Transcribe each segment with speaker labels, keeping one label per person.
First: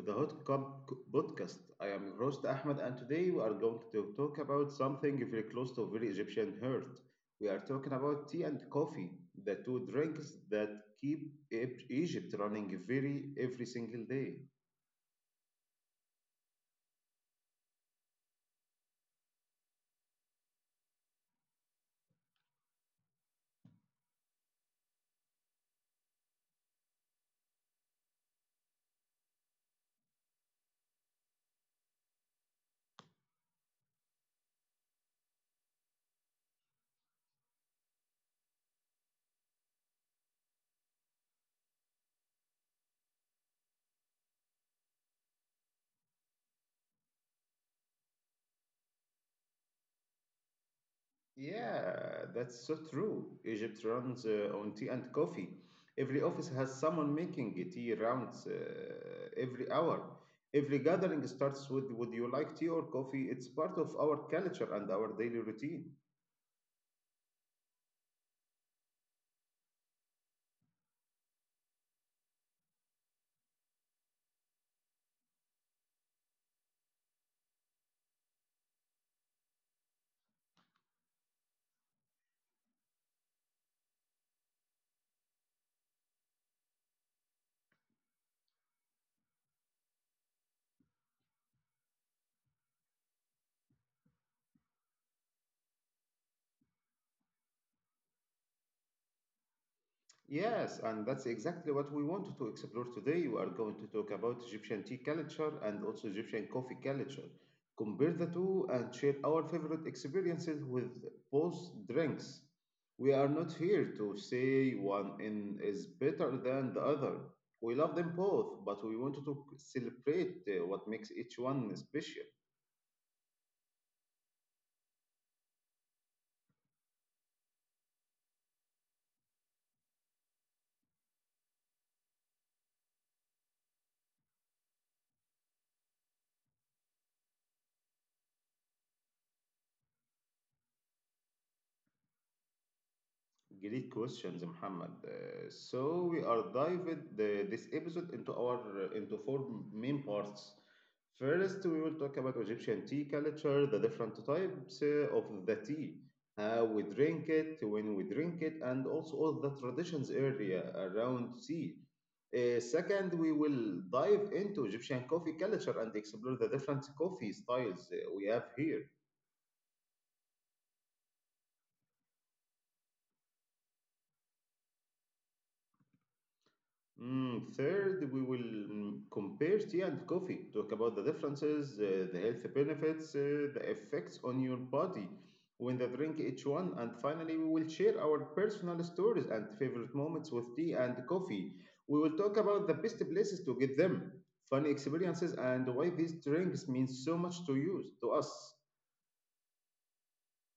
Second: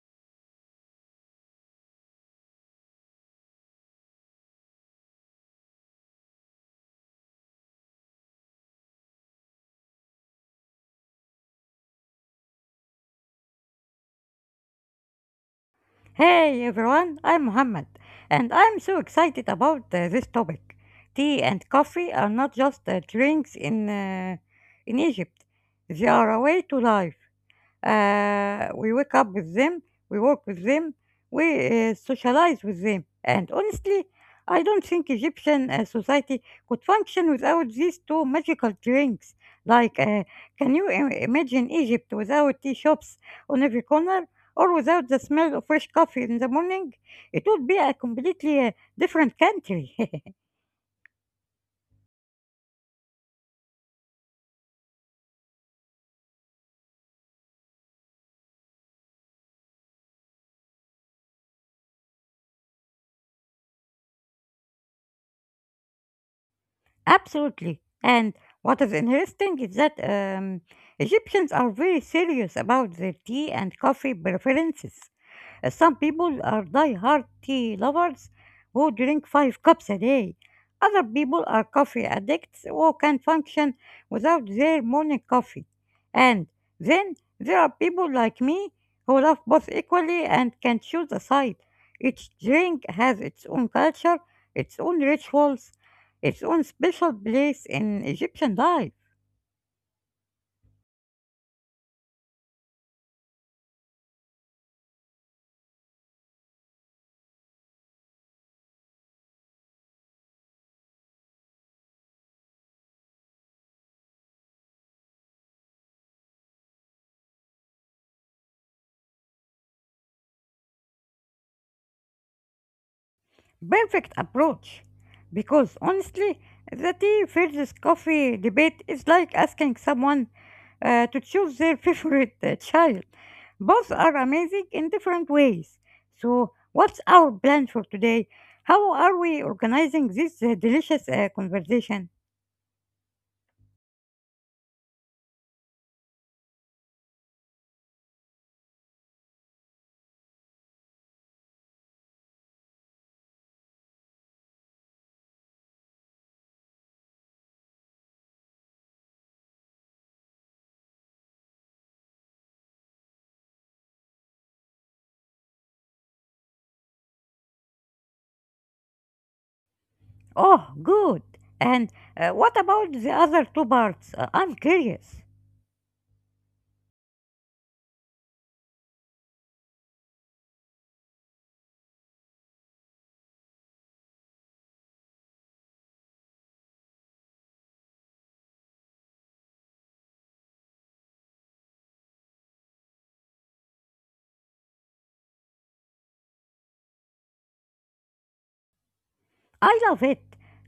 Speaker 1: the Hot Cup podcast. I am your host Ahmed, and today we are going to talk about something very close to very Egyptian heart. We are talking about tea and coffee, the two drinks that keep Egypt running very every single day.
Speaker 2: Hey everyone, I'm Mohammed, and I'm so excited about this topic. Tea and coffee are not just drinks in Egypt; they are a way to life. We wake up with them, we work with them, we socialize with them. And honestly, I don't think Egyptian society could function without these two magical drinks. Like, can you imagine Egypt without tea shops on every corner or without the smell of fresh coffee in the morning? It would be a completely different country.
Speaker 1: Yeah, that's so true. Egypt runs on tea and coffee. Every office has someone making tea rounds every hour. Every gathering starts with "Would you like tea or coffee?" It's part of our culture and our daily routine.
Speaker 2: Absolutely. And what is interesting is that Egyptians are very serious about their tea and coffee preferences. Some people are die-hard tea lovers who drink five cups a day. Other people are coffee addicts who can function without their morning coffee. And then there are people like me who love both equally and can choose a side. Each drink has its own culture, its own rituals, its own special place in Egyptian life.
Speaker 1: Yes, and that's exactly what we want to explore today. We are going to talk about Egyptian tea culture and also Egyptian coffee culture, compare the two, and share our favorite experiences with both drinks. We are not here to say one in is better than the other. We love them both, but we wanted to celebrate what makes each one special.
Speaker 2: Perfect approach. Because honestly, the tea versus coffee debate is like asking someone to choose their favorite child. Both are amazing in different ways. So, what's our plan for today? How are we organizing this delicious conversation?
Speaker 1: Great questions, Muhammad. So we are dived this episode into four main parts. First, we will talk about Egyptian tea culture, the different types of the tea, how we drink it, when we drink it, and also all the traditions area around tea. Second, we will dive into Egyptian coffee culture and explore the different coffee styles we have here.
Speaker 2: Oh, good. And what about the other two parts? I'm curious.
Speaker 1: Third, we will compare tea and coffee, talk about the differences, the health benefits, the effects on your body when they drink each one. And finally, we will share our personal stories and favorite moments with tea and coffee. We will talk about the best places to get them, funny experiences, and why these drinks mean so much to you, to us.
Speaker 2: I love it.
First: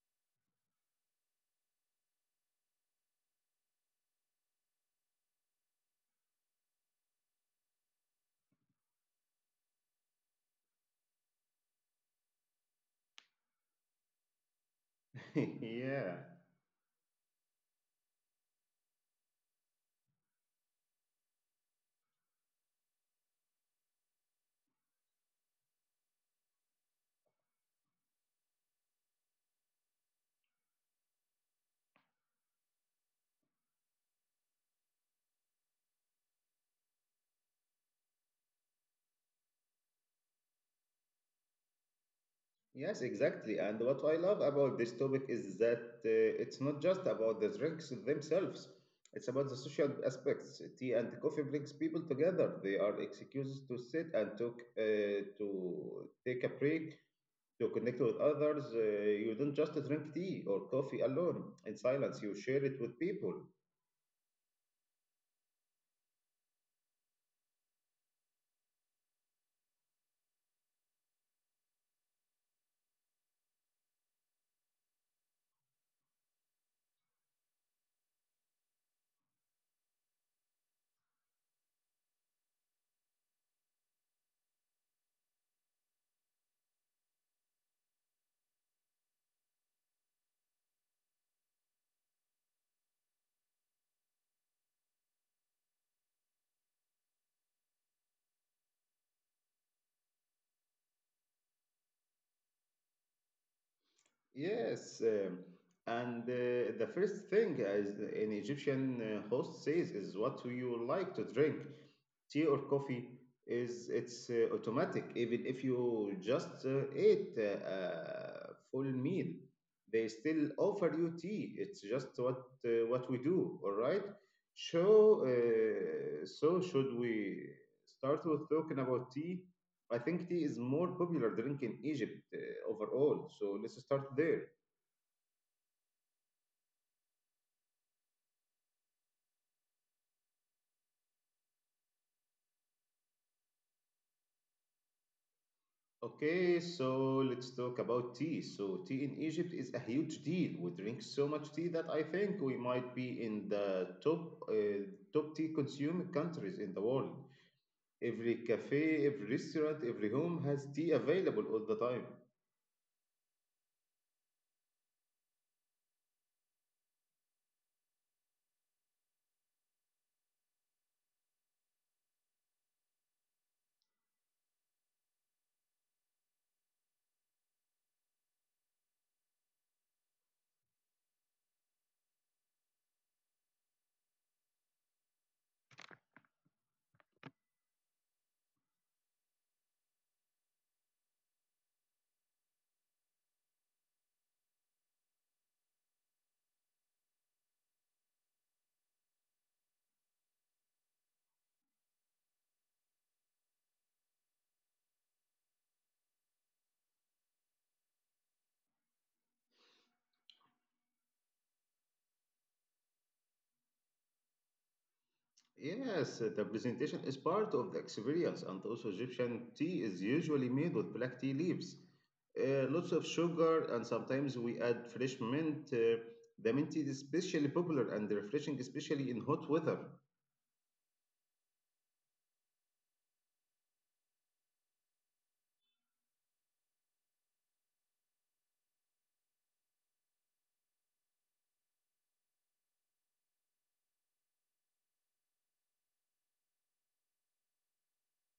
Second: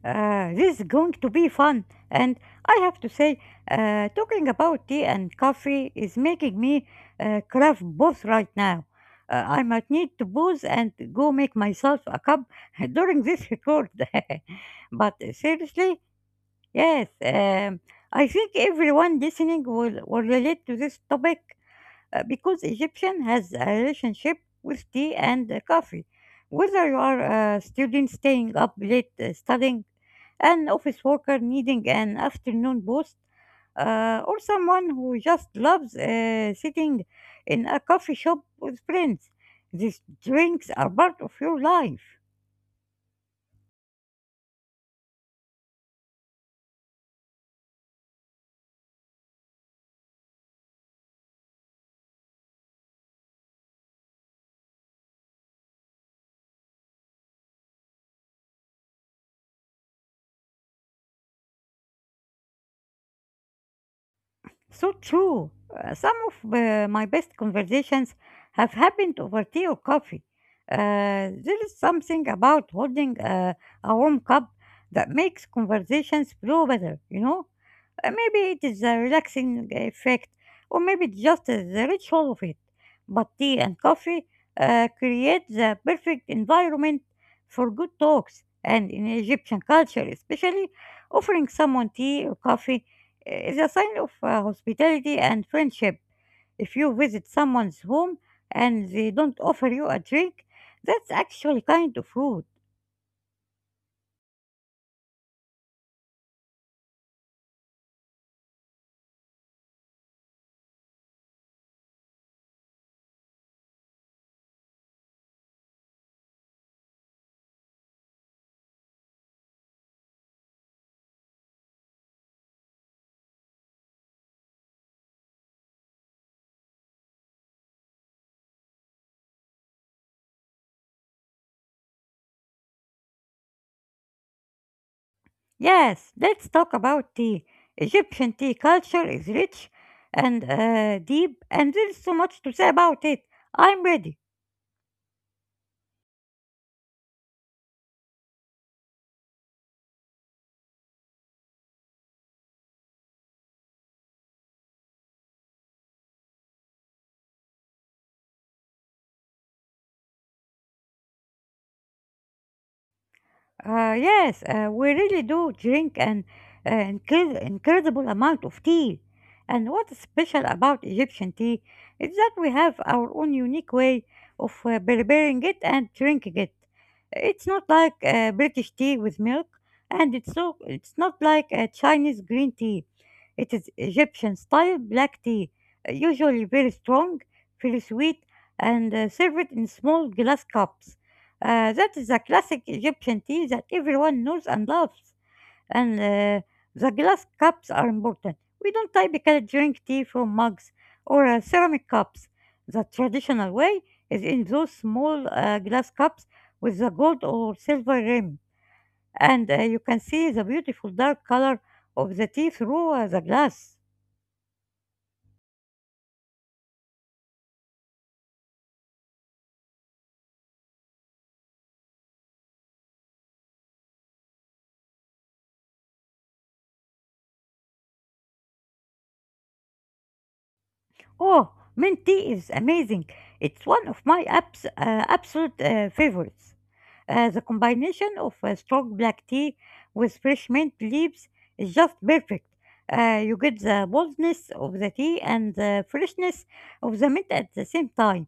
Speaker 2: This is going to be fun. And I have to say, talking about tea and coffee is making me craft both right now. I might need to booze and go make myself a cup during this record. But seriously,
Speaker 1: yeah.
Speaker 2: yes, I think everyone listening will relate to this topic because Egyptian has a relationship with tea and coffee. Whether you are a student staying up late studying, an office worker needing an afternoon boost, or someone who just loves sitting in a coffee shop with friends, these drinks are part of your life.
Speaker 1: Yes, exactly. And what I love about this topic is that it's not just about the drinks themselves, it's about the social aspects. Tea and coffee brings people together. They are excuses to sit and talk, to take a break, to connect with others. You don't just drink tea or coffee alone in silence, you share it with people.
Speaker 2: So true. Some of my best conversations have happened over tea or coffee. Uh, there is something about holding a warm cup that makes conversations flow better, you know? Maybe it is a relaxing effect, or maybe it's just the ritual of it. But tea and coffee create the perfect environment for good talks, and in Egyptian culture, especially, offering someone tea or coffee is a sign of hospitality and friendship. If you visit someone's home and they don't offer you a drink, that's actually kind of rude.
Speaker 1: Yes, and the first thing as an Egyptian host says is, "What do you like to drink? Tea or coffee?" Is it's uh, automatic. Even if you just ate a full meal, they still offer you tea. It's just what we do. All right, so so should we start with talking about tea? I think tea is more popular drink in Egypt, overall, so let's start there.
Speaker 2: Yes, let's talk about tea. Egyptian tea culture is rich and deep, and there's so much to say about it. I'm ready.
Speaker 1: Okay, so let's talk about tea. So, tea in Egypt is a huge deal. We drink so much tea that I think we might be in the top top tea consuming countries in the world. Every cafe, every restaurant, every home has tea available all the time.
Speaker 2: Yes, we really do drink an incredible amount of tea. And what's special about Egyptian tea is that we have our own unique way of preparing it and drinking it. It's not like British tea with milk, and it's not like Chinese green tea. It is Egyptian style black tea, usually very strong, very sweet, and served in small glass cups. That is a classic Egyptian tea that everyone knows and loves. And the glass cups are important. We don't typically drink tea from mugs or ceramic cups. The traditional way is in those small glass cups with the gold or silver rim. And you can see the beautiful dark color of the tea through the glass.
Speaker 1: Yes, the presentation is part of the experience, and also Egyptian tea is usually made with black tea leaves, lots of sugar, and sometimes we add fresh mint. The mint tea is especially popular and refreshing, especially in hot weather.
Speaker 2: Oh, mint tea is amazing. It's one of my absolute favorites. The combination of a strong black tea with fresh mint leaves is just perfect. You get the boldness of the tea and the freshness of the mint at the same time.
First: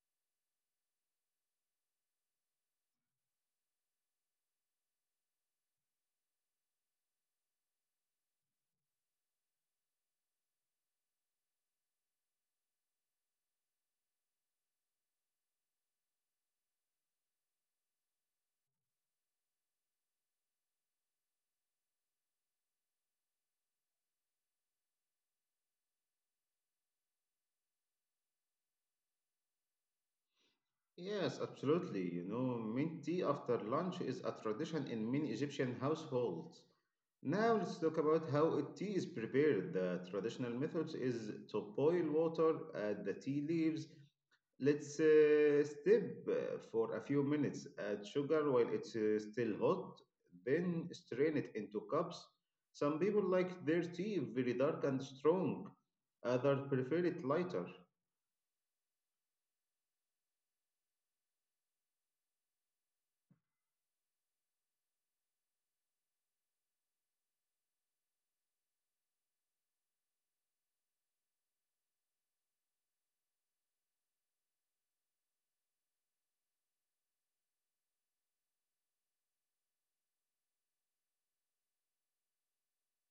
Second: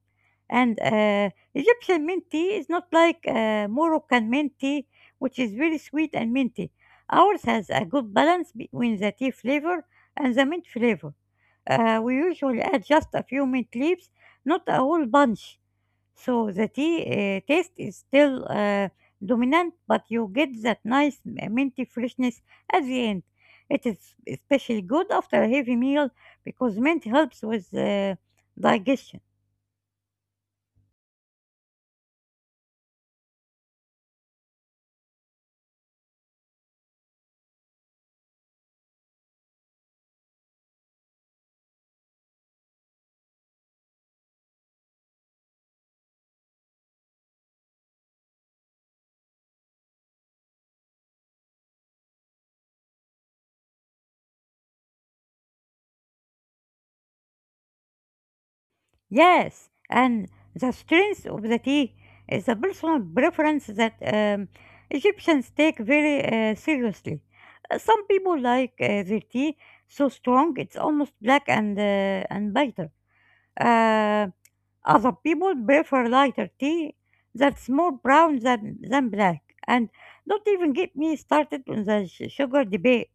Speaker 2: And Egyptian mint tea is not like Moroccan mint tea, which is very sweet and minty. Ours has a good balance between the tea flavor and the mint flavor. We usually add just a few mint leaves, not a whole bunch. So the tea taste is still dominant, but you get that nice minty freshness at the end. It is especially good after a heavy meal because mint helps with digestion.
Speaker 1: Yes, absolutely. You know, mint tea after lunch is a tradition in many Egyptian households. Now let's talk about how a tea is prepared. The traditional method is to boil water, add the tea leaves, let's step for a few minutes, add sugar while it's still hot, then strain it into cups. Some people like their tea very dark and strong, others prefer it lighter.
Speaker 2: Yes, and the strength of the tea is a personal preference that Egyptians take very seriously. Some people like their tea so strong it's almost black and bitter. Uh, Other people prefer lighter tea that's more brown than black. And don't even get me started on the sugar debate.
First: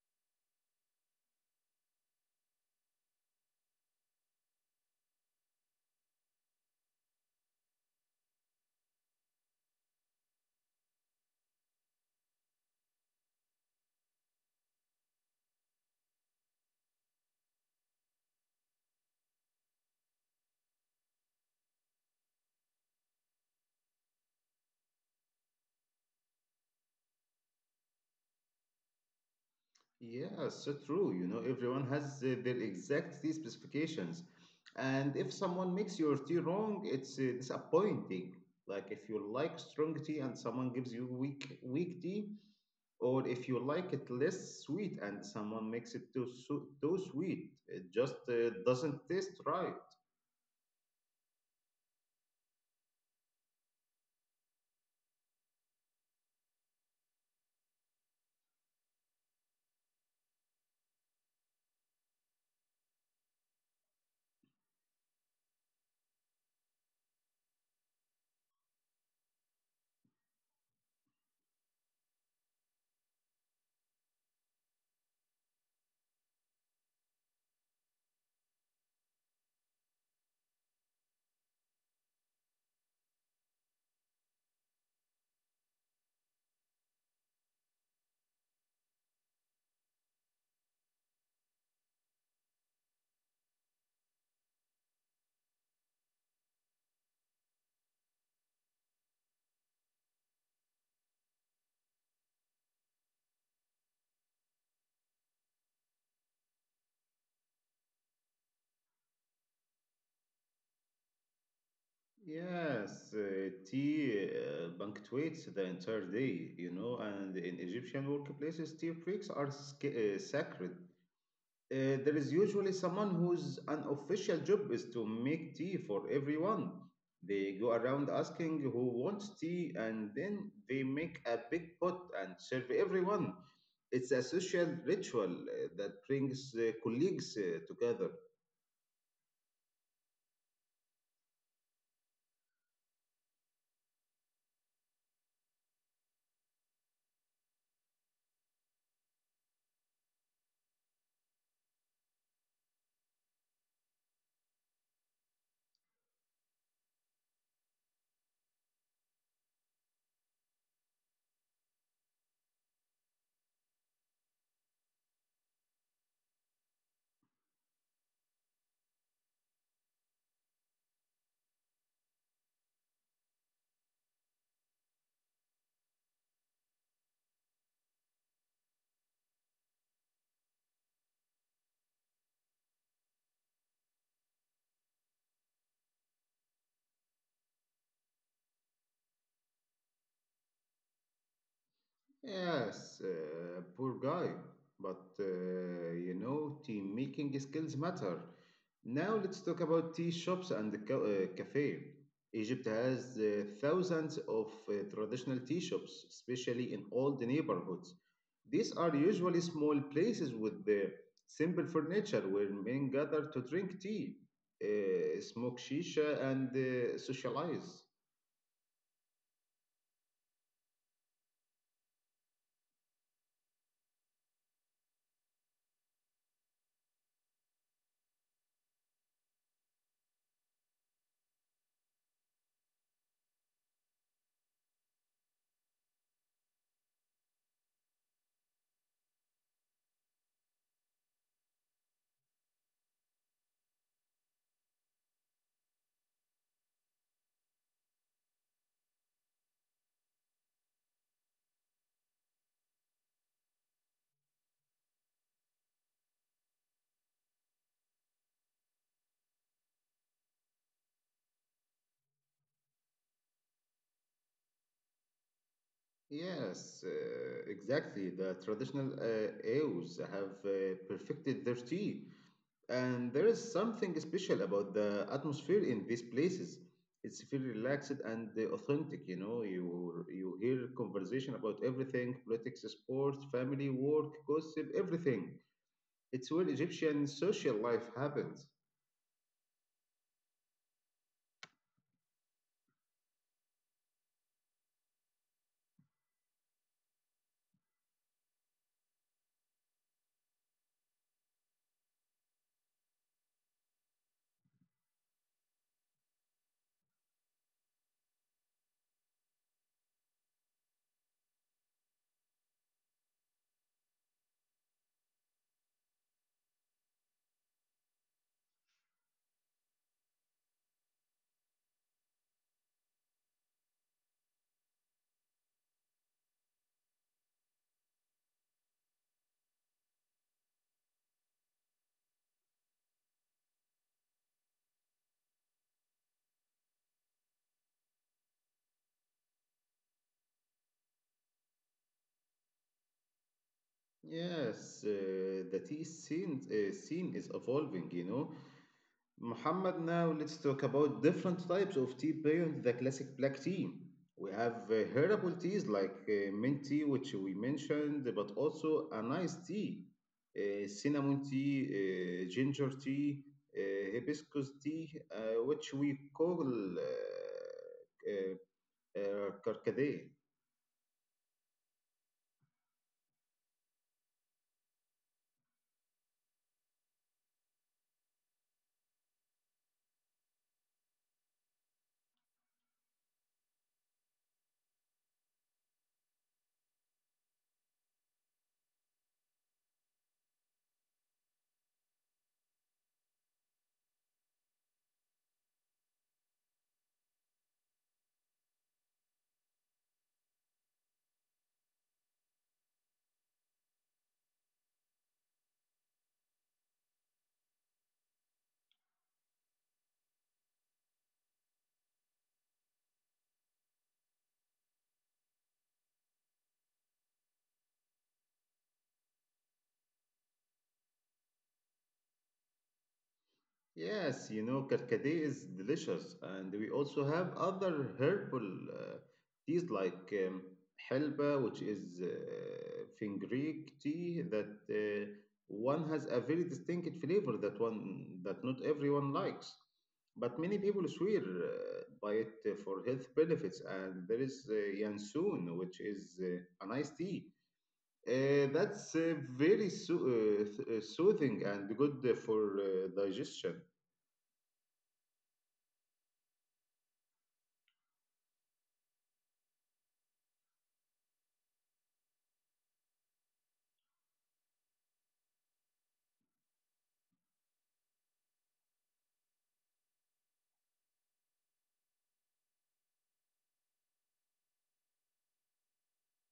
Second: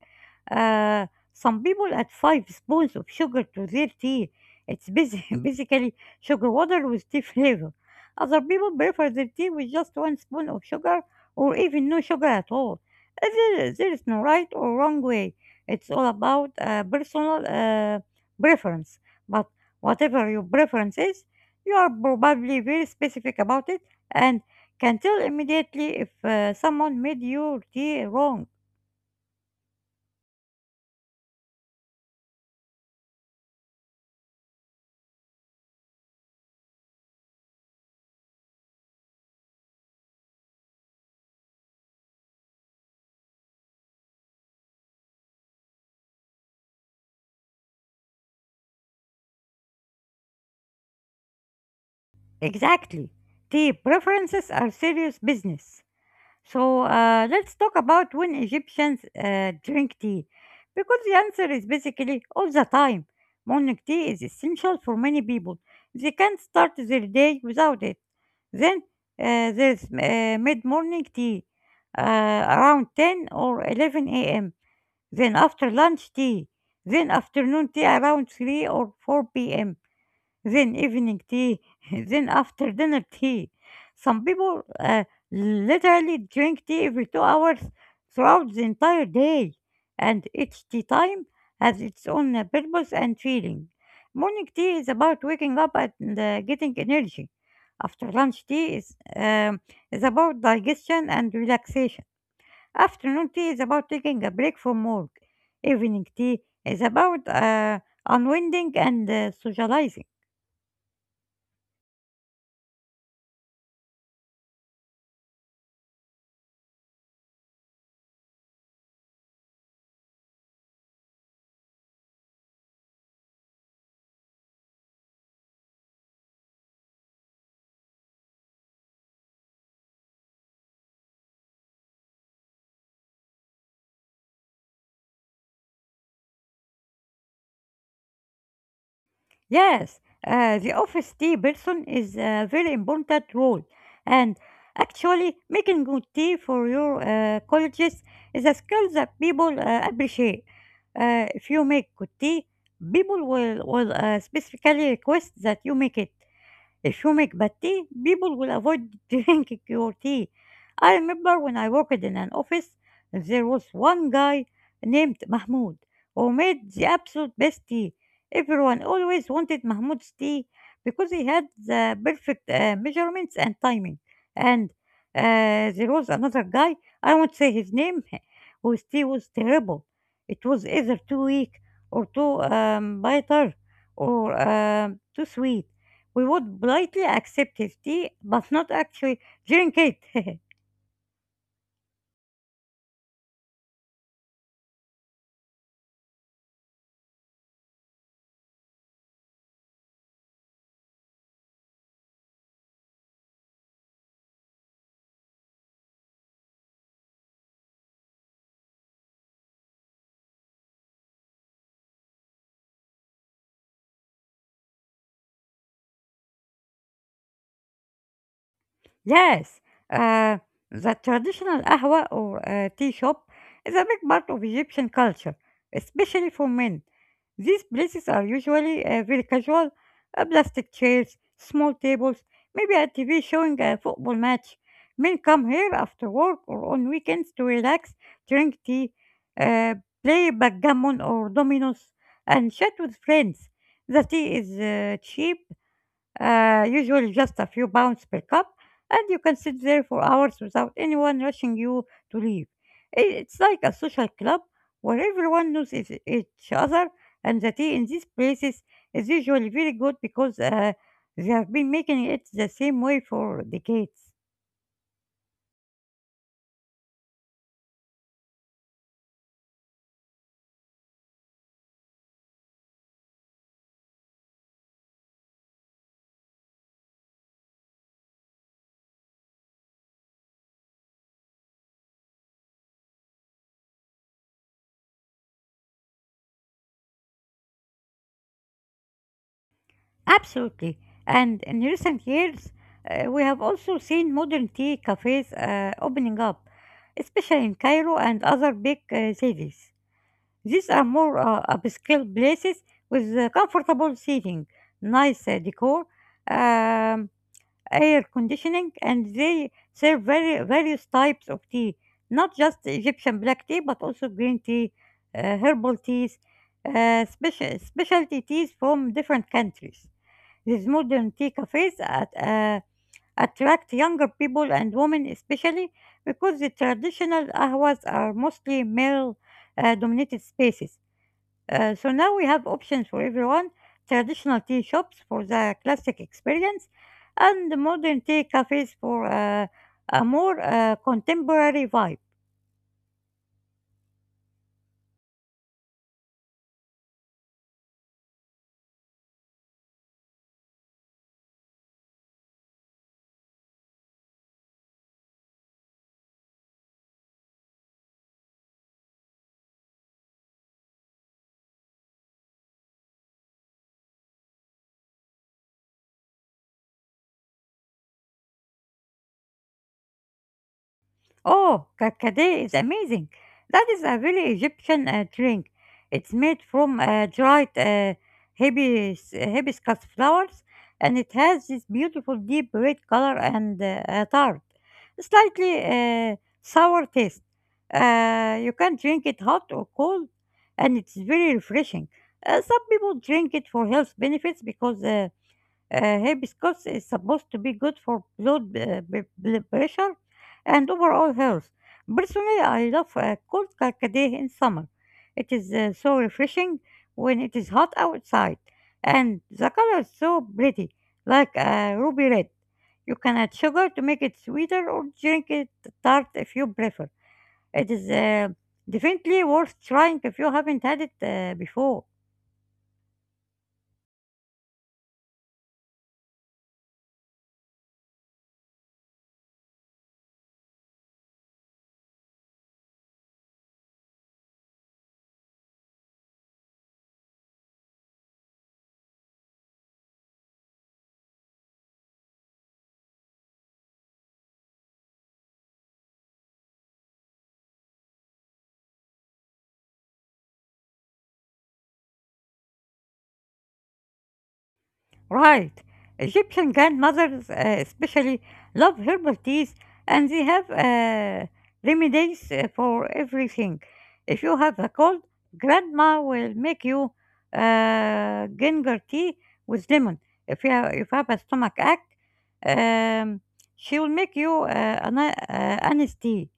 Speaker 2: Uh, some people add five spoons of sugar to their tea. It's basi- basically sugar water with tea flavor. Other people prefer their tea with just one spoon of sugar or even no sugar at all. There is no right or wrong way. It's all about personal preference. But whatever your preference is, you are probably very specific about it and can tell immediately if someone made your tea wrong.
Speaker 1: Yeah, so true. You know, everyone has their exact tea specifications. And if someone makes your tea wrong, it's disappointing. Like if you like strong tea and someone gives you weak tea, or if you like it less sweet and someone makes it too sweet, it just doesn't taste right.
Speaker 2: Exactly. Tea preferences are serious business. So let's talk about when Egyptians drink tea, because the answer is basically all the time. Morning tea is essential for many people. They can't start their day without it. Then there's mid-morning tea, around 10 or 11 a.m. Then after lunch tea. Then afternoon tea around 3 or 4 p.m., then evening tea, then after dinner tea. Some people literally drink tea every 2 hours throughout the entire day, and each tea time has its own purpose and feeling. Morning tea is about waking up and getting energy. After lunch tea is about digestion and relaxation. Afternoon tea is about taking a break from work. Evening tea is about unwinding and socializing.
Speaker 1: Yes, tea punctuates the entire day. You know, and in Egyptian workplaces, tea breaks are sacred. There is usually someone whose unofficial job is to make tea for everyone. They go around asking who wants tea and then they make a big pot and serve everyone. It's a social ritual that brings colleagues together.
Speaker 2: Yes, the office tea person is a very important role. And actually, making good tea for your colleges is a skill that people appreciate. If you make good tea, people will specifically request that you make it. Turmeric but tea, people will avoid drinking your tea. I remember when I worked in an office, there was one guy named Mahmoud who made the absolute best tea. Everyone always wanted Mahmoud's tea because he had the perfect measurements and timing. And there was another guy, I won't say his name, whose tea was terrible. It was either too weak or too bitter or too sweet. We would politely accept his tea, but not actually drink it.
Speaker 1: Yes, poor guy. But you know, team making skills matter. Now let's talk about tea shops and the cafe. Egypt has thousands of traditional tea shops, especially in old neighborhoods. These are usually small places with the simple furniture where men gather to drink tea, smoke shisha, and socialize.
Speaker 2: Yes, uh, the traditional ahwa or tea shop is a big part of Egyptian culture, especially for men. These places are usually very casual, plastic chairs, small tables, maybe a TV showing a football match. Men come here after work or on weekends to relax, drink tea, uh, play backgammon or dominoes, and chat with friends. The tea is cheap, usually just a few pounds per cup, and you can sit there for hours without anyone rushing you to leave. It's like a social club where everyone knows each other, and the tea in these places is usually very good because they have been making it the same way for decades.
Speaker 1: Yes, exactly. The traditional AOs have perfected their tea, and there is something special about the atmosphere in these places. It's feel relaxed and authentic. You know, you hear conversation about everything: politics, sports, family, work, gossip, everything. It's where Egyptian social life happens.
Speaker 2: Absolutely. And in recent years, we have also seen modern tea cafes opening up, especially in Cairo and other big cities. These are more upscale places with comfortable seating, nice decor, um, air conditioning, and they serve very various types of tea, not just Egyptian black tea, but also green tea, herbal teas, specialty teas from different countries. These modern tea cafes attract younger people and women especially because the traditional ahwas are mostly male dominated spaces, so now we have options for everyone, traditional tea shops for the classic experience and modern tea cafes for a more contemporary vibe.
Speaker 1: Yes, the tea scene is evolving. You know, Muhammad, now let's talk about different types of tea beyond the classic black tea. We have herbal teas like mint tea, which we mentioned, but also a nice tea, cinnamon tea, ginger tea, hibiscus tea, which we call karkade.
Speaker 2: Oh, kakade is amazing. That is a really Egyptian drink. It's made from dried hibiscus flowers and it has this beautiful deep red color and a tart, slightly sour taste. You can drink it hot or cold and it's very refreshing. Some people drink it for health benefits because hibiscus is supposed to be good for blood blood pressure and overall health. Personally, I love cold carcade in summer. It is so refreshing when it is hot outside, and the color is so pretty, like ruby red. You can add sugar to make it sweeter or drink it tart if you prefer. It is definitely worth trying if you haven't had it before.
Speaker 1: Yes, you know, karkade is delicious, and we also have other herbal teas like helba, which is fenugreek tea that one has a very distinct flavor that one that not everyone likes, but many people swear by it for health benefits. And there is yansun, which is an iced tea. That's very soothing and good for digestion.
Speaker 2: Right. Egyptian grandmothers especially love herbal teas and they have remedies for everything. If you have a cold, grandma will make you ginger tea with lemon. If you have a stomach ache, um, she will make you an anise tea.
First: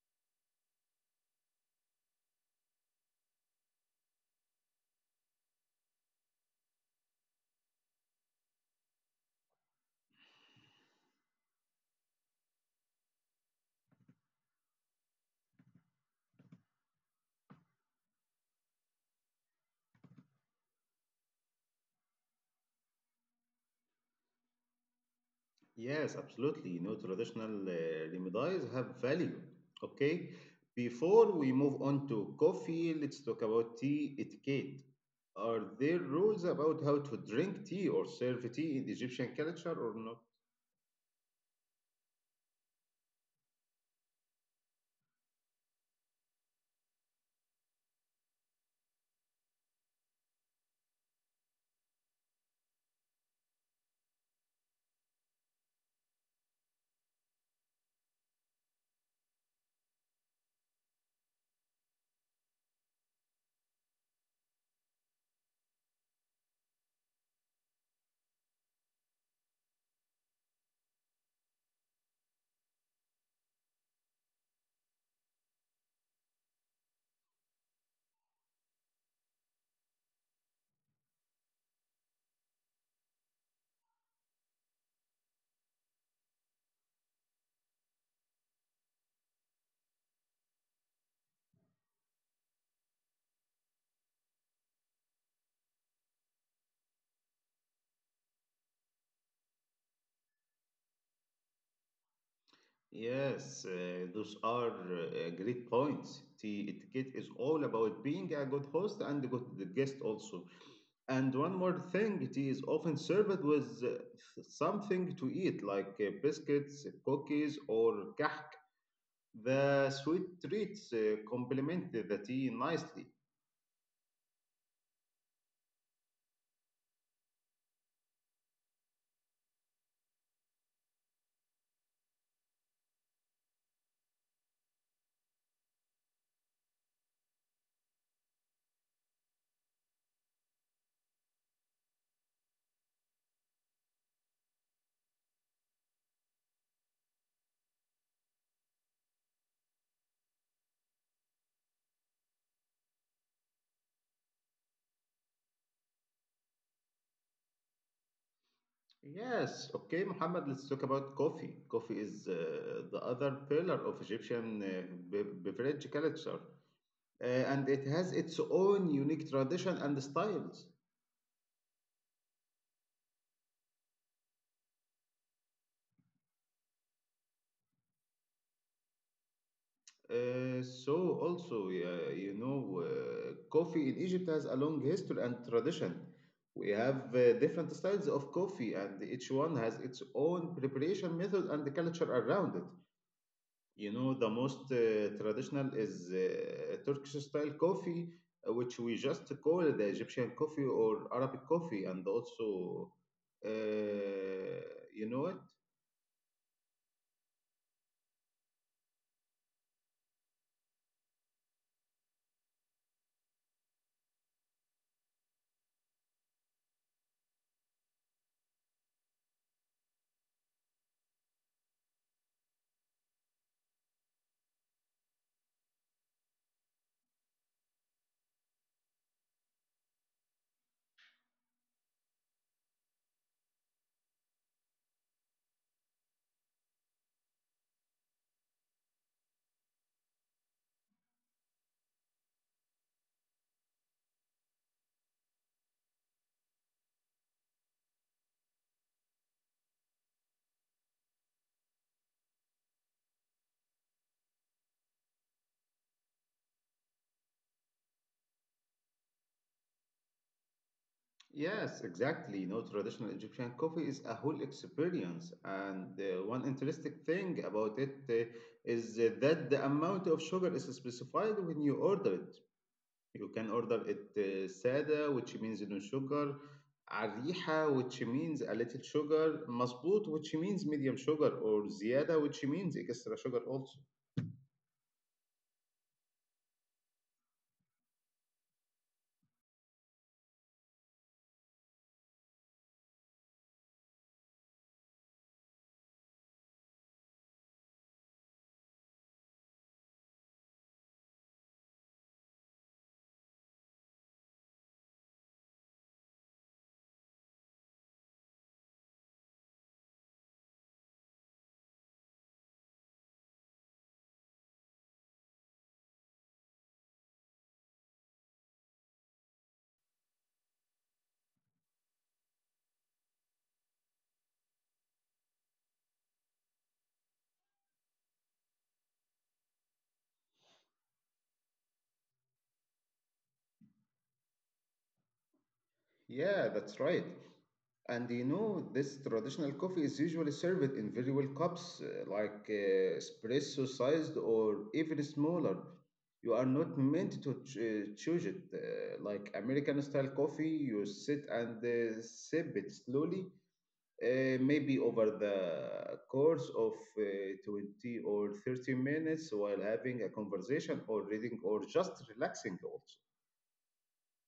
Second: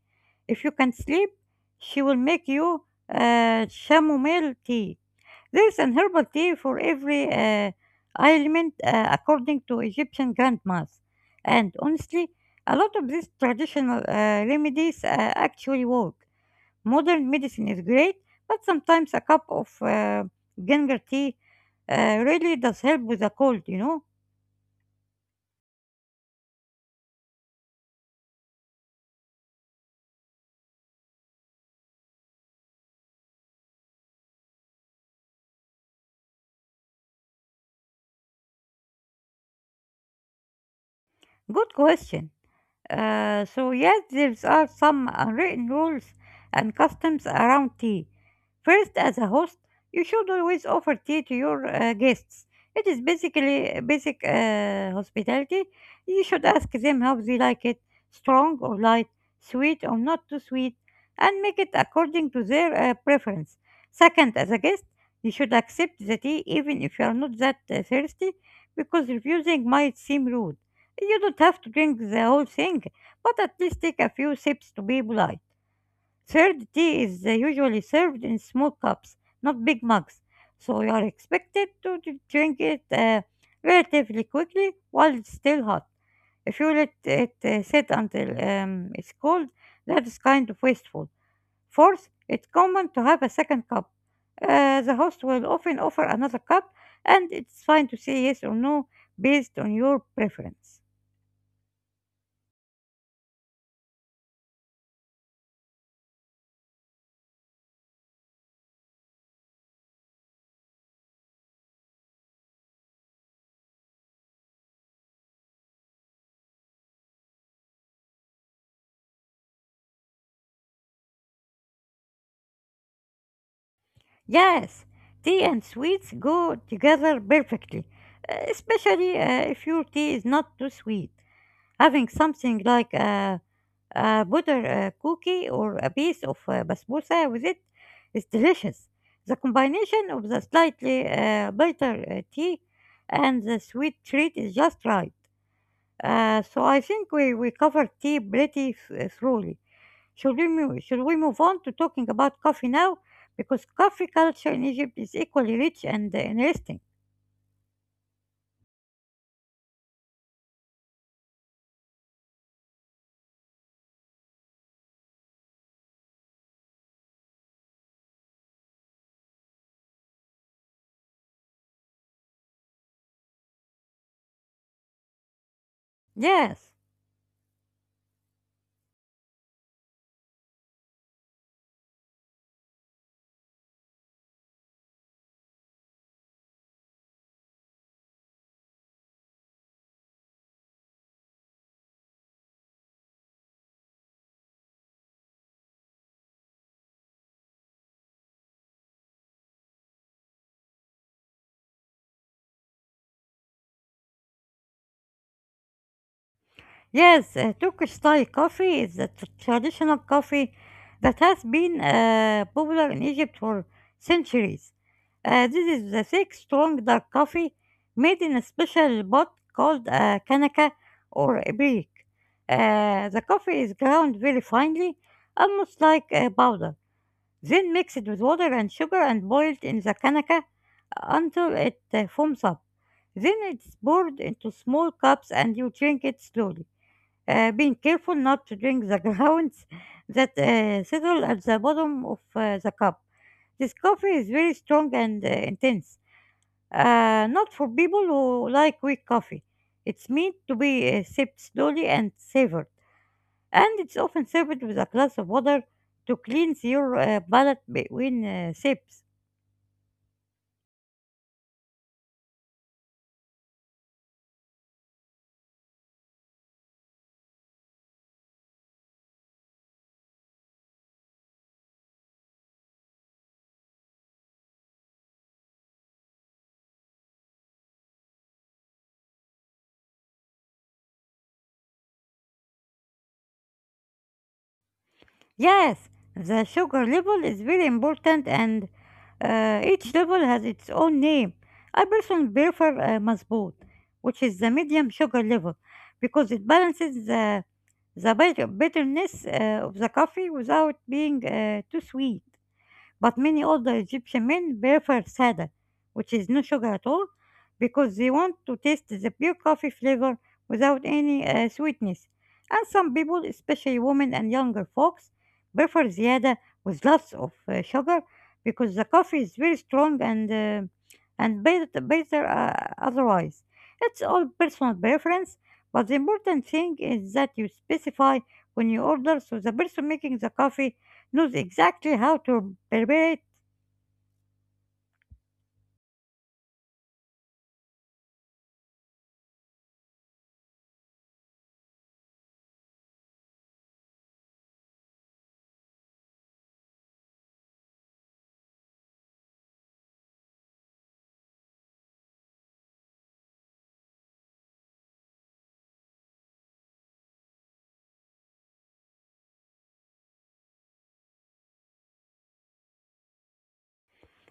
Speaker 2: If you can sleep, she will make you chamomile tea. There is an herbal tea for every ailment according to Egyptian grandmas. And honestly, a lot of these traditional remedies actually work. Modern medicine is great, but sometimes a cup of ginger tea really does help with a cold,
Speaker 1: Yes, absolutely. You know, traditional remedies have value. Okay. Before we move on to coffee, let's talk about tea etiquette. Are there rules about how to drink tea or serve tea in Egyptian culture or not?
Speaker 2: Good question. So yes, there are some unwritten rules and customs around tea. First, as a host, you should always offer tea to your guests. It is basically basic hospitality. You should ask them how they like it, strong or light, sweet or not too sweet, and make it according to their preference. Second, as a guest, you should accept the tea even if you are not that thirsty, because refusing might seem rude. You don't have to drink the whole thing, but at least take a few sips to be polite. Third, tea is usually served in small cups, not big mugs, so you are expected to drink it relatively quickly while it's still hot. If you let it sit until it's cold, that is kind of wasteful. Fourth, it's common to have a second cup. The host will often offer another cup, and it's fine to say yes or no based on your preference.
Speaker 1: Yes, those are great points. Tea etiquette is all about being a good host and a good guest also. And one more thing, tea is often served with something to eat, like biscuits, cookies, or kahk. The sweet treats complement the tea nicely.
Speaker 2: Yes, tea and sweets go together perfectly, especially if your tea is not too sweet. Having something like a butter cookie or a piece of basbousa with it is delicious. The combination of the slightly bitter tea and the sweet treat is just right. So I think we covered tea pretty thoroughly. Should we move on to talking about coffee now? Because coffee culture in Egypt is equally rich and interesting.
Speaker 1: Yes, okay, Muhammad, let's talk about coffee. Coffee is the other pillar of Egyptian beverage culture, and it has its own unique tradition and styles.
Speaker 2: Yes.
Speaker 1: Uh, so also, you know, coffee in Egypt has a long history and tradition. We have different styles of coffee, and each one has its own preparation method and the culture around it. You know, the most traditional is Turkish style coffee, which we just call the Egyptian coffee or Arabic coffee, and also, uh, you know it.
Speaker 2: Yes, Turkish style coffee is a traditional coffee that has been popular in Egypt for centuries. This is the thick, strong dark coffee made in a special pot called a kanaka or a brick. The coffee is ground very finely, almost like a powder, then mixed with water and sugar and boiled in the kanaka until it foams up. Then it's poured into small cups and you drink it slowly being careful not to drink the grounds that settle at the bottom of the cup. This coffee is very strong and intense, not for people who like weak coffee. It's meant to be sipped slowly and savored, and it's often served with a glass of water to cleanse your palate between sips.
Speaker 1: Yes, exactly. You know, traditional Egyptian coffee is a whole experience, and one interesting thing about it is that the amount of sugar is specified when you order it. You can order it sada, which means no sugar, ariha, which means a little sugar, masbut, which means medium sugar, or ziyada, which means extra sugar also.
Speaker 2: Yes, the sugar level is very important and each level has its own name. I personally prefer mazboot, which is the medium sugar level, because it balances the bitterness of the coffee without being too sweet. But many older Egyptian men prefer Sada, which is no sugar at all, because they want to taste the pure coffee flavor without any sweetness. And some people, especially women and younger folks, prefer Ziada with lots of sugar because the coffee is very strong and better otherwise. It's all personal preference, but the important thing is that you specify when you order so the person making the coffee knows exactly how to permeate.
Speaker 1: Yeah, that's right. And you know, this traditional coffee is usually served in very well cups, like espresso sized or even smaller. You are not meant to choose it. Like American style coffee, you sit and sip it slowly, maybe over the course of 20 or 30 minutes while having a conversation or reading or just relaxing also.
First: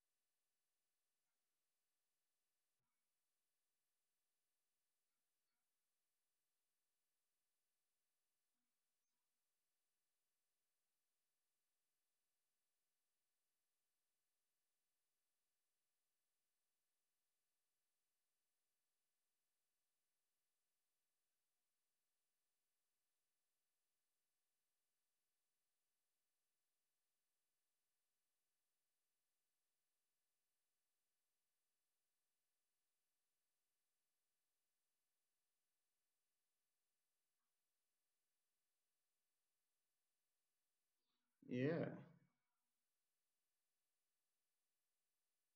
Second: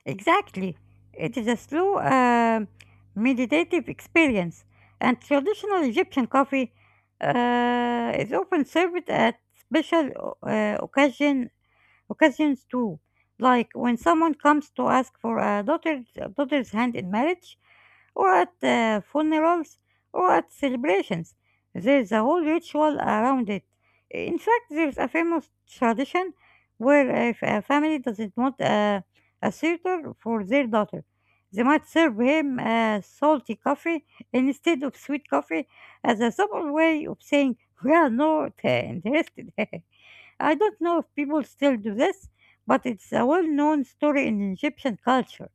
Speaker 2: Exactly. It is a slow, meditative experience, and traditional Egyptian coffee is often served at special uh, occasion Occasions too, like when someone comes to ask for a daughter's hand in marriage, or at funerals, or at celebrations. There's a whole ritual around it. In fact, there's a famous tradition where if a family doesn't want a suitor for their daughter, they might serve him salty coffee instead of sweet coffee as a subtle way of saying, we are not interested. I don't know if people still
Speaker 1: Yeah.
Speaker 2: do this, but it's a well known story in Egyptian culture.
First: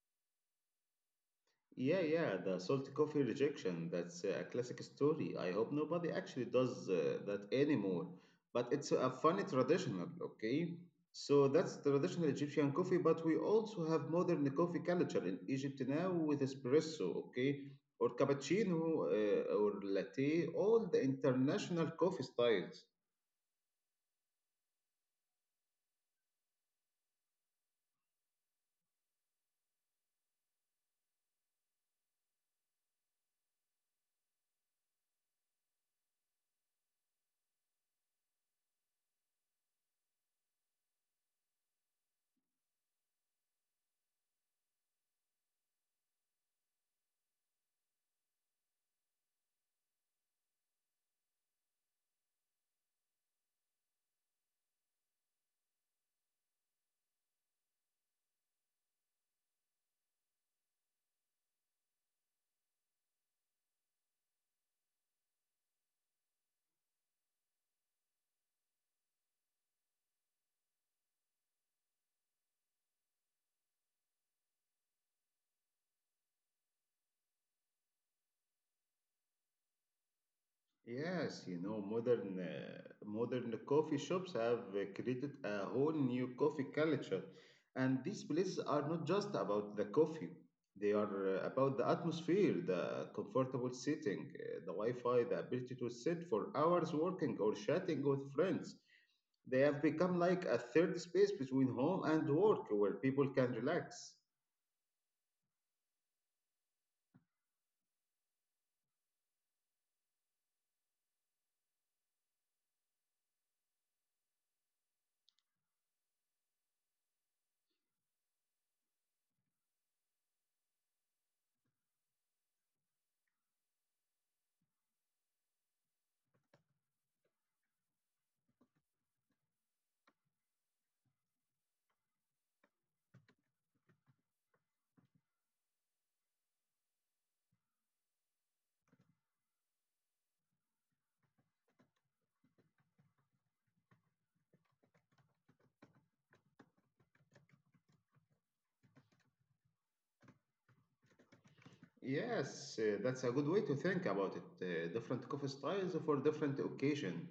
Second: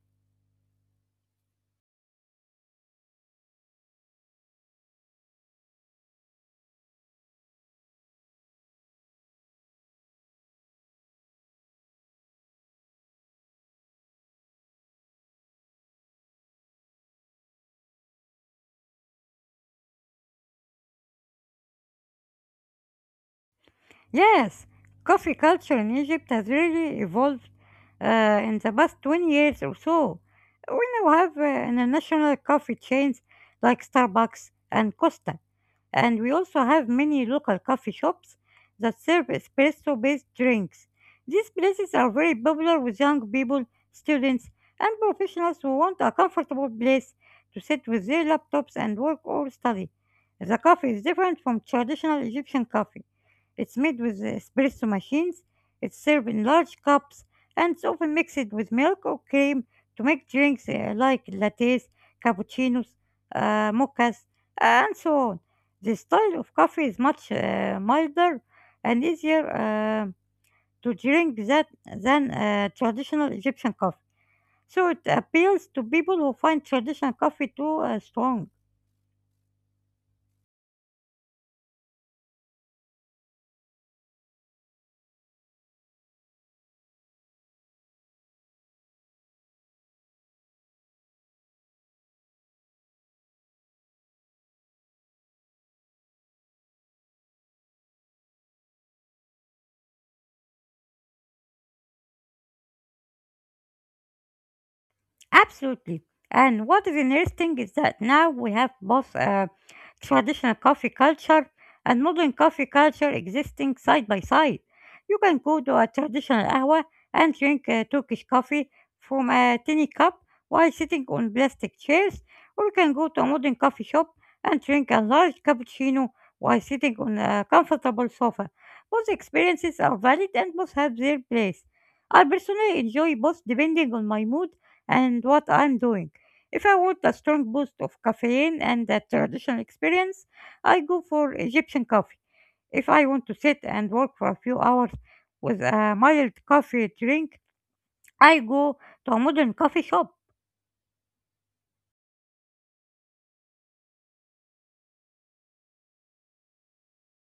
Speaker 1: Yeah, yeah, the salty coffee rejection. That's a classic story. I hope nobody actually does that anymore. But it's a funny traditional, okay? So that's traditional Egyptian coffee, but we also have modern coffee culture in Egypt now with espresso, okay? Or cappuccino or latte, all the international coffee styles.
Speaker 2: Yes, coffee culture in Egypt has really evolved in the past 20 years or so. We now have international coffee chains like Starbucks and Costa, and we also have many local coffee shops that serve espresso based drinks. These places are very popular with young people, students, and professionals who want a comfortable place to sit with their laptops and work or study. The coffee is different from traditional Egyptian coffee. It's made with espresso machines, it's served in large cups, and it's often mixed with milk or cream to make drinks like lattes, cappuccinos, mochas, and so on. The style of coffee is much milder and easier to drink than traditional Egyptian coffee. So it appeals to people who find traditional coffee too strong.
Speaker 1: Yes, you know, modern coffee shops have created a whole new coffee culture, and these places are not just about the coffee. They are about the atmosphere, the comfortable sitting, the Wi-Fi, the ability to sit for hours working or chatting with friends. They have become like a third space between home and work where people can relax.
Speaker 2: Absolutely. And what is interesting is that now we have both traditional coffee culture and modern coffee culture existing side by side. You can go to a traditional hour and drink Turkish coffee from a tiny cup while sitting on plastic chairs, or you can go to a modern coffee shop and drink a large cappuccino while sitting on a comfortable sofa. Both experiences are valid and both have their place. I personally enjoy both depending on my mood and what I'm doing. If I want a strong boost of caffeine and a traditional experience, I go for Egyptian coffee. If I want to sit and work for a few hours with a mild coffee drink, I go to a modern coffee shop.
Speaker 1: Yes, that's a good way to think about it. Different coffee styles for different occasion.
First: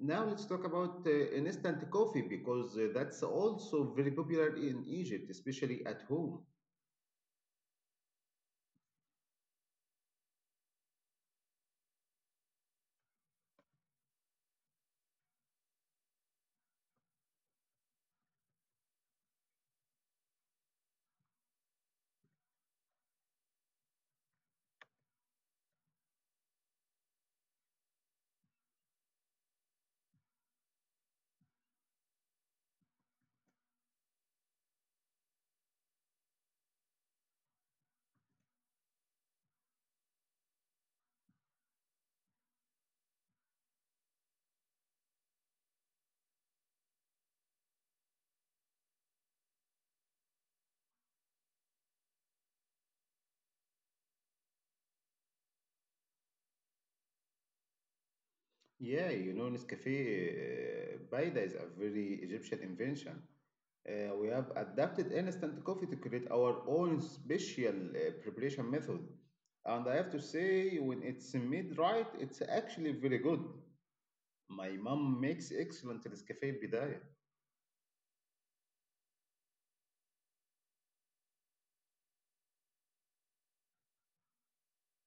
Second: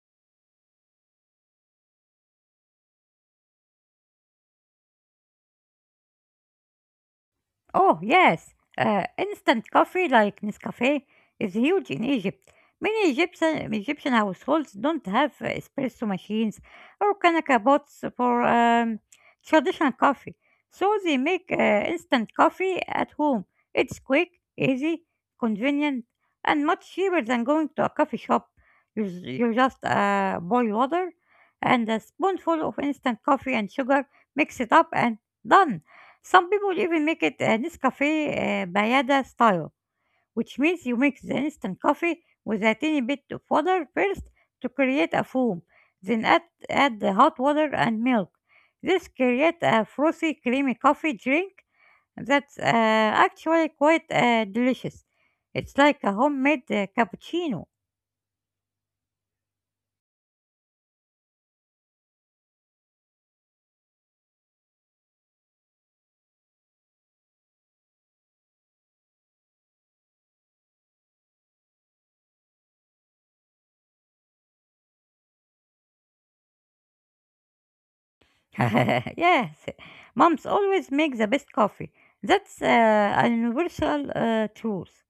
Speaker 1: Now let's talk about instant coffee because that's also very popular in Egypt, especially at home.
Speaker 2: Oh, yes. Instant coffee like Nescafe is huge in Egypt. Many Egyptian households don't have espresso machines or kanaka pots for traditional coffee. So they make instant coffee at home. It's quick, easy, convenient, and much cheaper than going to a coffee shop. You just boil water and a spoonful of instant coffee and sugar, mix it up, and done. Some people even make it a Nescafe Bayada style, which means you mix the instant coffee with a tiny bit of water first to create a foam, then add the hot water and milk. This creates a frothy, creamy coffee drink that's actually quite delicious. It's like a homemade cappuccino.
Speaker 1: Yeah, you know, Nescafe Baida is a very Egyptian invention. We have adapted instant coffee to create our own special preparation method. And I have to say, when it's made right, it's actually very good. My mom makes excellent Nescafe Bidaya.
Speaker 2: Yes, moms always make the best coffee. That's a universal truth.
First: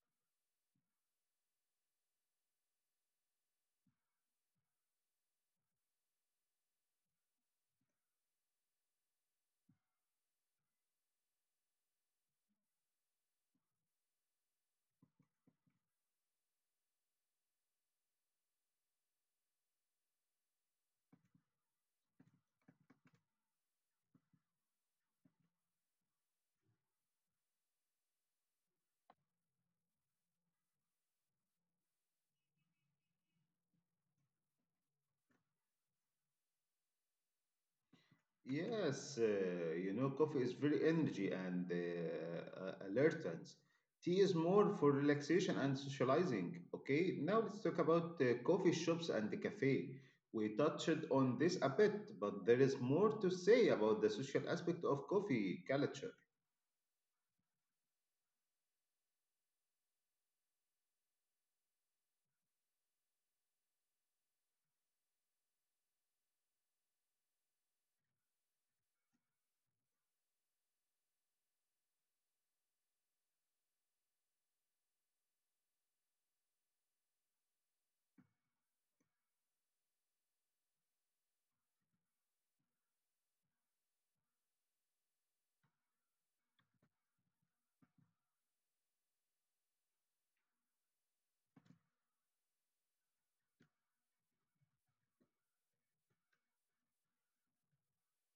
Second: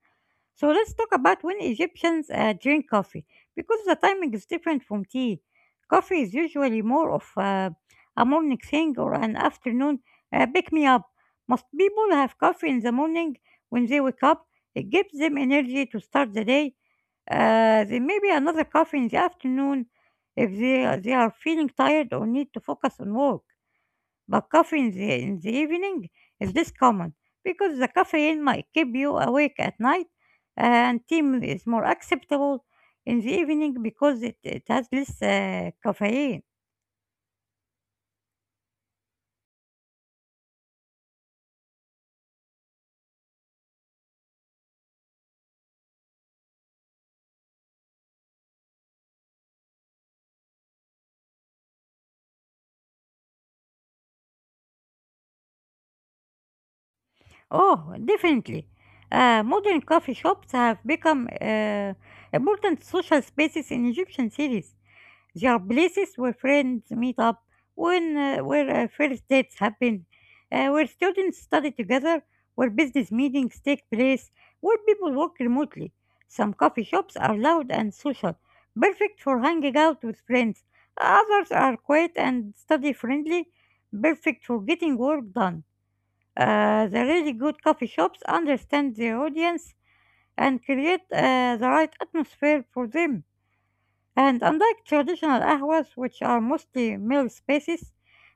Speaker 2: So let's talk about when Egyptians drink coffee because the timing is different from tea. Coffee is usually more of a morning thing or an afternoon pick me up. Most people have coffee in the morning when they wake up. It gives them energy to start the day. Then maybe another coffee in the afternoon if they are feeling tired or need to focus on work. But coffee in the evening is less common because the caffeine might keep you awake at night, and tea is more acceptable in the evening because it has less caffeine.
Speaker 1: Yes, you know, coffee is very energy and alertance. Tea is more for relaxation and socializing. Okay, now let's talk about coffee shops and the cafe. We touched on this a bit, but there is more to say about the social aspect of coffee culture.
Speaker 2: Oh, definitely. Modern coffee shops have become important social spaces in Egyptian cities. There are places where friends meet up, where first dates happen, where students study together, where business meetings take place, where people work remotely. Some coffee shops are loud and social, perfect for hanging out with friends. Others are quiet and study friendly, perfect for getting work done. The really good coffee shops understand their audience and create the right atmosphere for them. And unlike traditional ahwas, which are mostly male spaces,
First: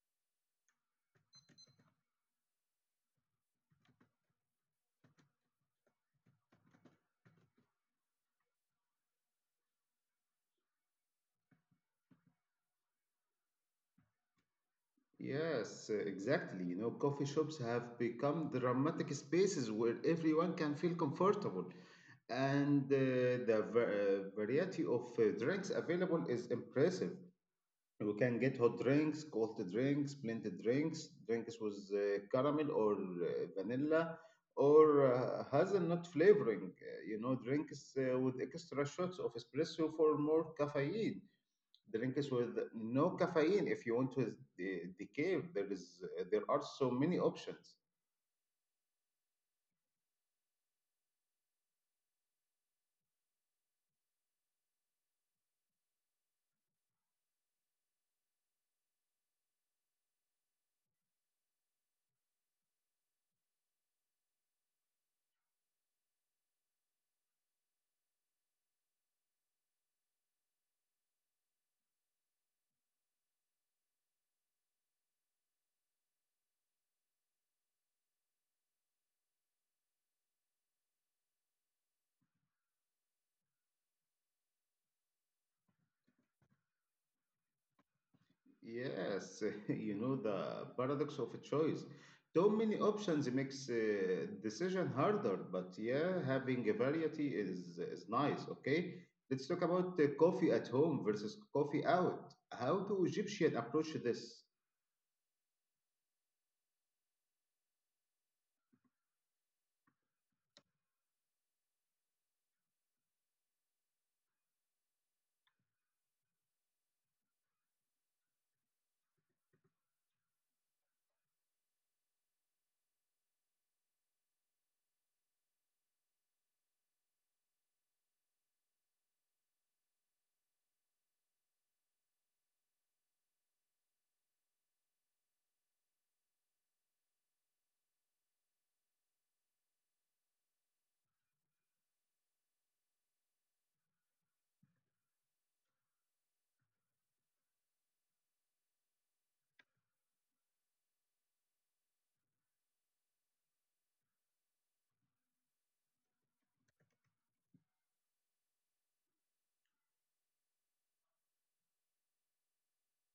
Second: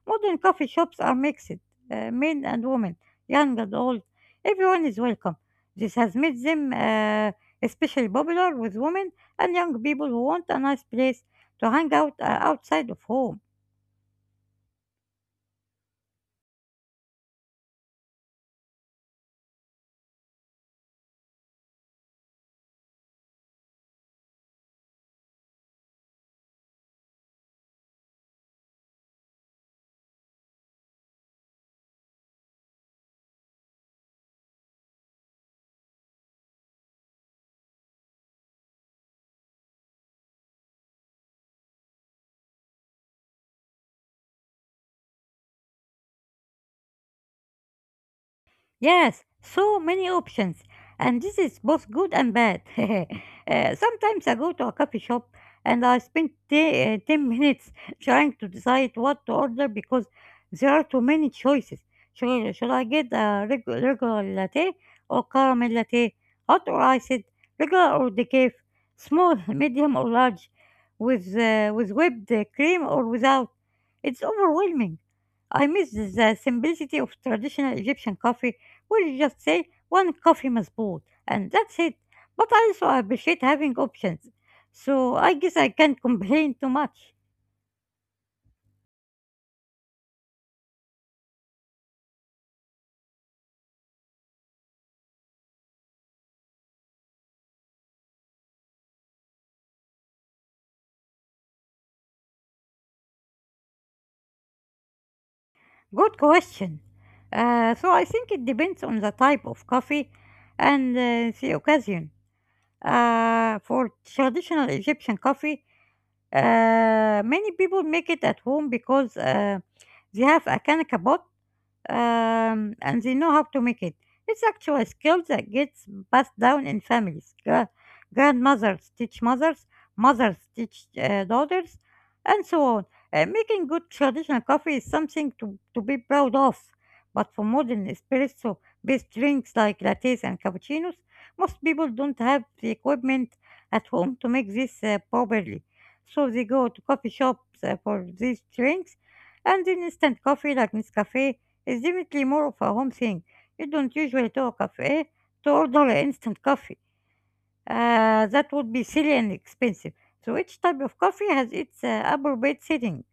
Speaker 2: modern coffee shops are mixed, men and women, young and old. Everyone is welcome. This has made them especially popular with women and young people who want a nice place to hang out outside of home.
Speaker 1: Yes, exactly. You know, coffee shops have become dramatic spaces where everyone can feel comfortable, and variety of drinks available is impressive. You can get hot drinks, cold drinks, blended drinks, drinks with caramel or vanilla or hazelnut flavoring. Drinks with extra shots of espresso for more caffeine, drinks with no caffeine if you want to decaf. There is there are so many options.
Speaker 2: Yes, so many options, and this is both good and bad. Sometimes I go to a coffee shop and I spend 10 minutes trying to decide what to order because there are too many choices. Should I get a regular latte or caramel latte, hot or iced, regular or decaf, small, medium or large, with whipped cream or without? It's overwhelming. I miss the simplicity of traditional Egyptian coffee we'll just say one coffee masbud and that's it. But I also appreciate having options, so I guess I can't complain too much.
Speaker 1: Yes, you know, the paradox of a choice. Too many options makes decision harder, but yeah, having a variety is nice. Okay, let's talk about coffee at home versus coffee out. How do egyptian approach this?
Speaker 2: Good question. So I think it depends on the type of coffee and the occasion. For traditional Egyptian coffee, many people make it at home because they have a Kanaka pot and they know how to make it. It's actually a skill that gets passed down in families. Grandmothers teach mothers, mothers teach daughters, and so on. Making good traditional coffee is something to be proud of. But for modern espresso based drinks like lattes and cappuccinos, most people don't have the equipment at home to make this properly. So they go to coffee shops for these drinks, and then instant coffee like Nescafe is definitely more of a home thing. You don't usually to a cafe to order instant coffee. That would be silly and expensive. So each type of coffee has its appropriate setting.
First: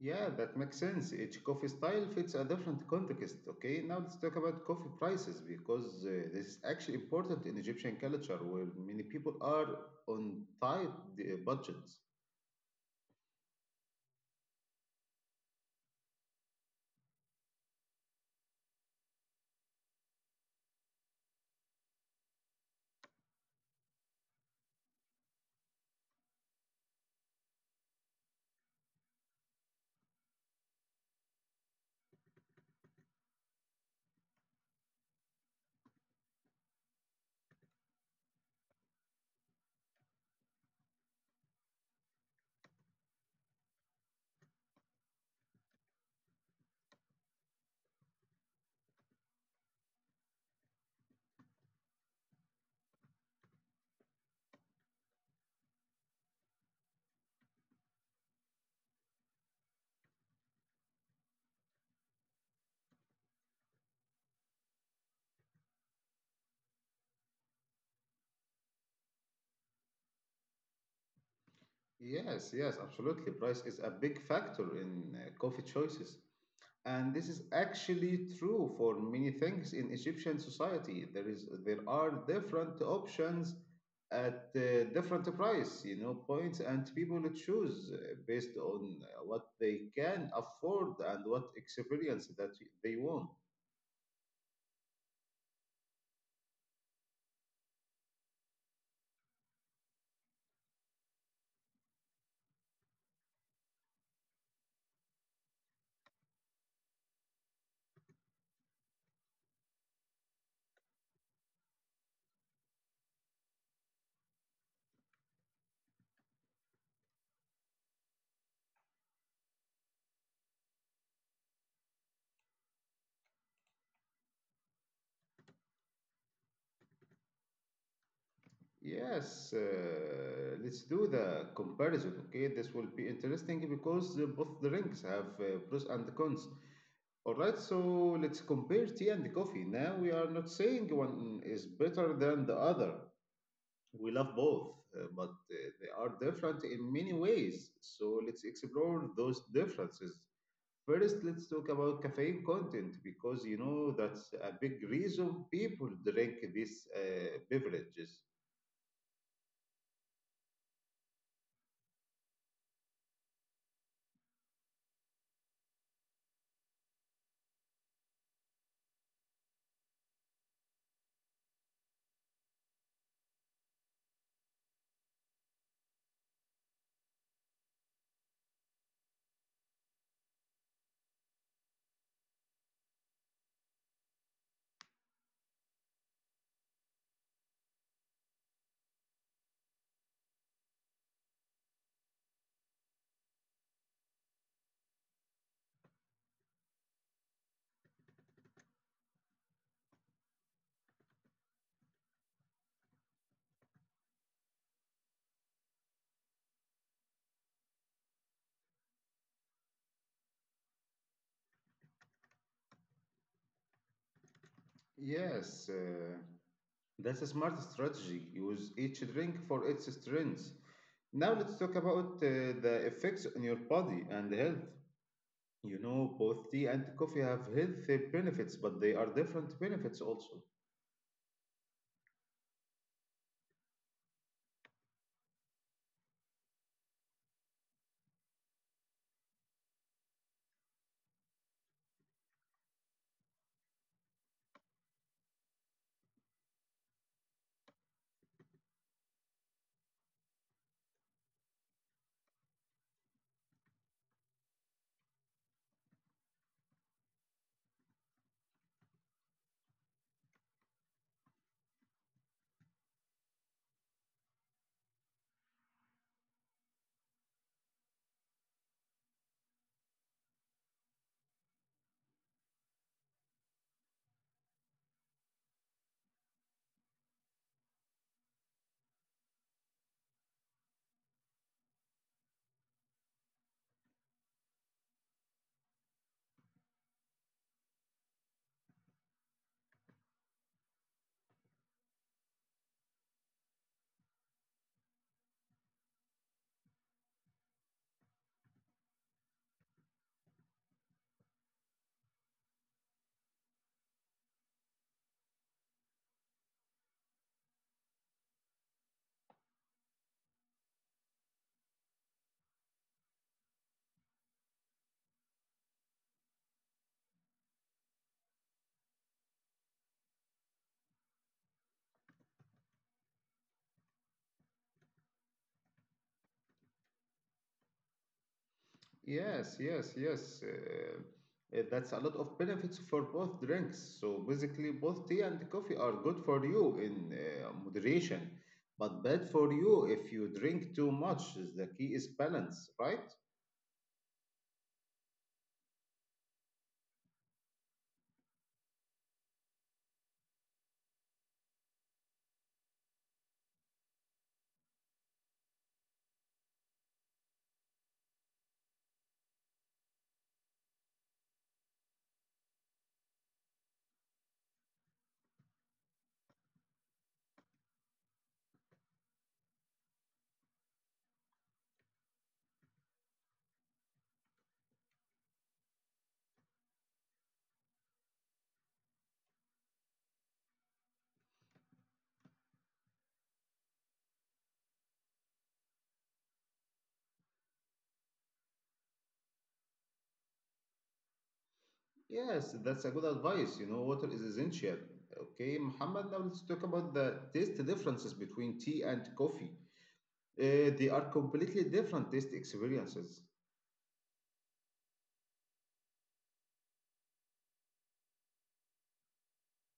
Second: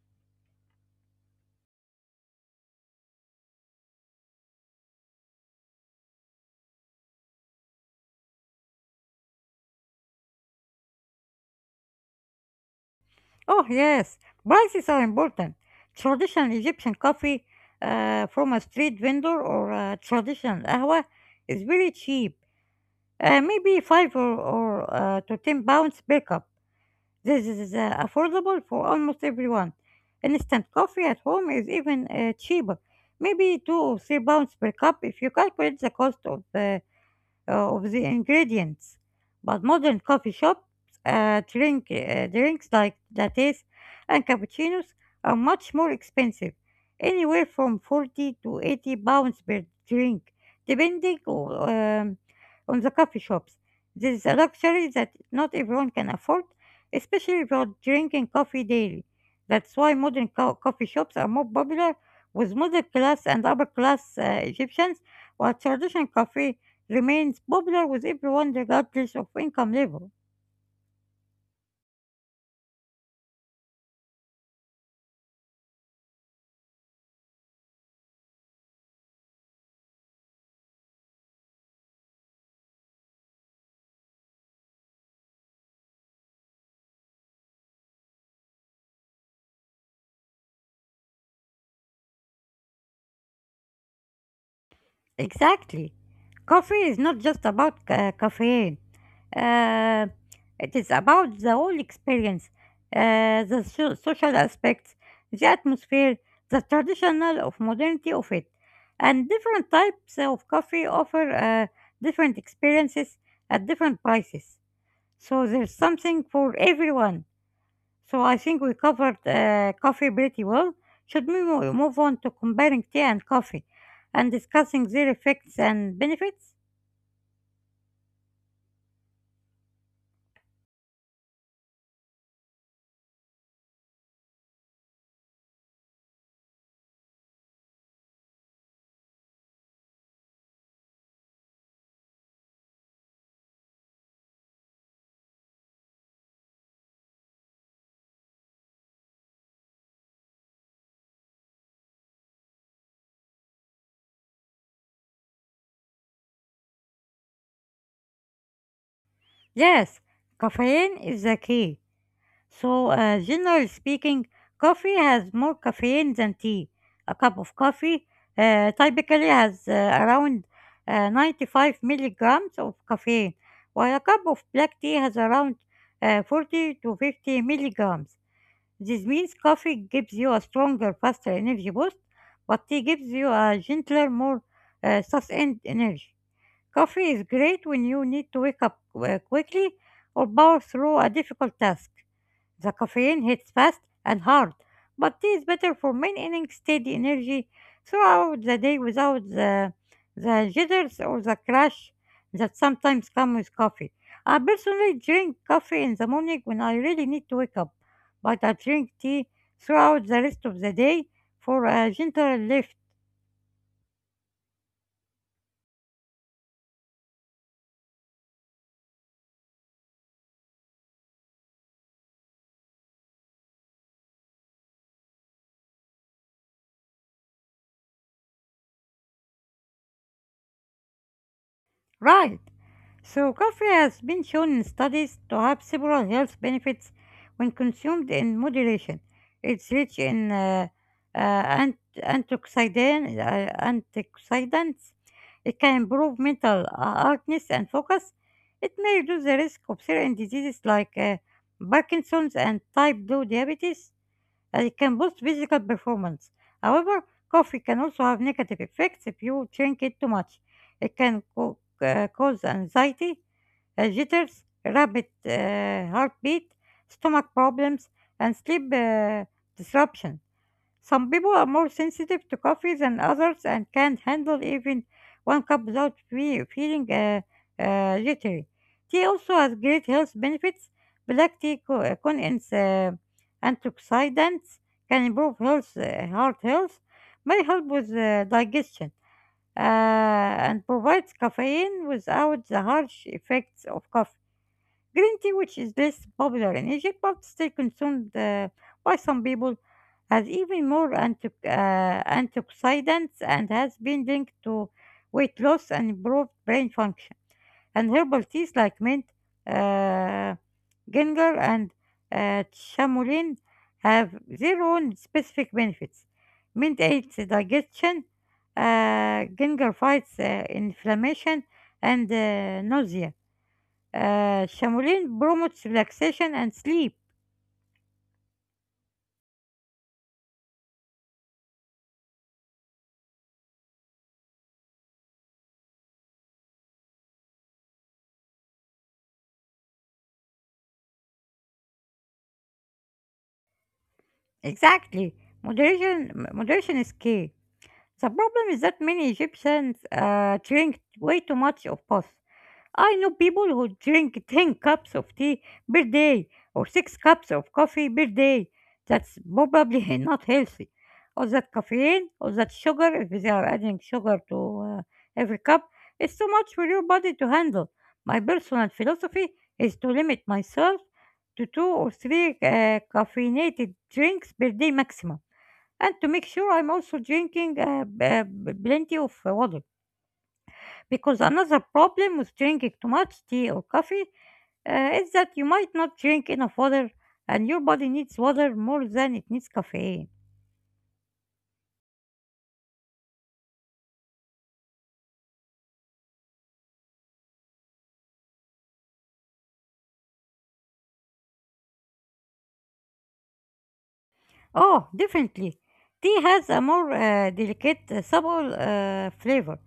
Speaker 1: Yeah, that makes sense. Each coffee style fits a different context. Okay, now let's talk about coffee prices, because this is actually important in Egyptian culture, where many people are on tight budgets.
Speaker 2: Oh yes, prices are important. Traditional Egyptian coffee from a street vendor or a traditional ahwa is very cheap. Maybe five or to 10 pounds per cup. This is affordable for almost everyone. Instant coffee at home is even cheaper, maybe 2 or 3 pounds per cup if you calculate the cost of the ingredients. But modern coffee shops drinks like lattes and cappuccinos are much more expensive, anywhere from 40 to 80 pounds per drink, depending on the coffee shops. This is a luxury that not everyone can afford, especially if you're drinking coffee daily. That's why modern coffee shops are more popular with middle class and upper class Egyptians, while traditional coffee remains popular with everyone regardless of income level.
Speaker 1: Yes, yes, absolutely. Price is a big factor in coffee choices. And this is actually true for many things in Egyptian society. There are different options at different price, you know, points, and people choose based on what they can afford and what experience that they want.
Speaker 2: Exactly. Coffee is not just about caffeine. Uh, it is about the whole experience, the social aspects, the atmosphere, the traditional of modernity of it. And different types of coffee offer different experiences at different prices. So there's something for everyone. So I think we covered coffee pretty well. Should we move on to comparing tea and coffee and discussing their effects and benefits?
Speaker 1: Yes, let's do the comparison. Okay, this will be interesting because both the rings have pros and cons. All right, so let's compare tea and coffee. Now, we are not saying one is better than the other. We love both, but they are different in many ways. So let's explore those differences. First, let's talk about caffeine content, because you know that's a big reason people drink these beverages.
Speaker 2: Yes, caffeine is the key. So, generally speaking, coffee has more caffeine than tea. A cup of coffee typically has around 95 milligrams of caffeine, while a cup of black tea has around 40 to 50 milligrams. This means coffee gives you a stronger, faster energy boost, but tea gives you a gentler, more sustained energy. Coffee is great when you need to wake up quickly or power through a difficult task. The caffeine hits fast and hard, but tea is better for maintaining steady energy throughout the day without the jitters or the crash that sometimes come with coffee. I personally drink coffee in the morning when I really need to wake up, but I drink tea throughout the rest of the day for a gentle lift.
Speaker 1: Yes, that's a smart strategy. Use each drink for its strengths. Now let's talk about the effects on your body and health. You know, both tea and coffee have health benefits, but they are different benefits also.
Speaker 2: Right. So, coffee has been shown in studies to have several health benefits when consumed in moderation. It's rich in uh, ant- antioxidant, antioxidants. It can improve mental alertness and focus. It may reduce the risk of certain diseases like Parkinson's and type 2 diabetes, and it can boost physical performance. However, coffee can also have negative effects if you drink it too much. It can cause anxiety, jitters, rapid heartbeat, stomach problems, and sleep disruption. Some people are more sensitive to coffee than others and can't handle even one cup without feeling jittery. Tea also has great health benefits. Black tea contains antioxidants, can improve heart health, may help with digestion, and provides caffeine without the harsh effects of coffee. Green tea, which is less popular in Egypt but still consumed by some people, has even more antioxidants and has been linked to weight loss and improved brain function. And herbal teas like mint, uh, ginger, and chamomile have their own specific benefits. Mint aids digestion, ginger fights inflammation and nausea, Shaolin promotes relaxation and sleep.
Speaker 1: Yes, yes, yes. That's a lot of benefits for both drinks. So basically, both tea and coffee are good for you in moderation, but bad for you if you drink too much. The key is balance, right?
Speaker 2: Exactly. Moderation is key. The problem is that many Egyptians drink way too much of both. I know people who drink 10 cups of tea per day or 6 cups of coffee per day. That's probably not healthy. All that caffeine, all that sugar, if they are adding sugar to every cup, it's too much for your body to handle. My personal philosophy is to limit myself to two or three caffeinated drinks per day maximum, and to make sure I'm also drinking plenty of water. Because another problem with drinking too much tea or coffee is that you might not drink enough water, and your body needs water more than it needs caffeine.
Speaker 1: Yes, that's a good advice. You know, water is essential. Okay, Muhammad, now let's talk about the taste differences between tea and coffee. They are completely different taste experiences.
Speaker 2: Oh, definitely. Tea has a more delicate, subtle flavor.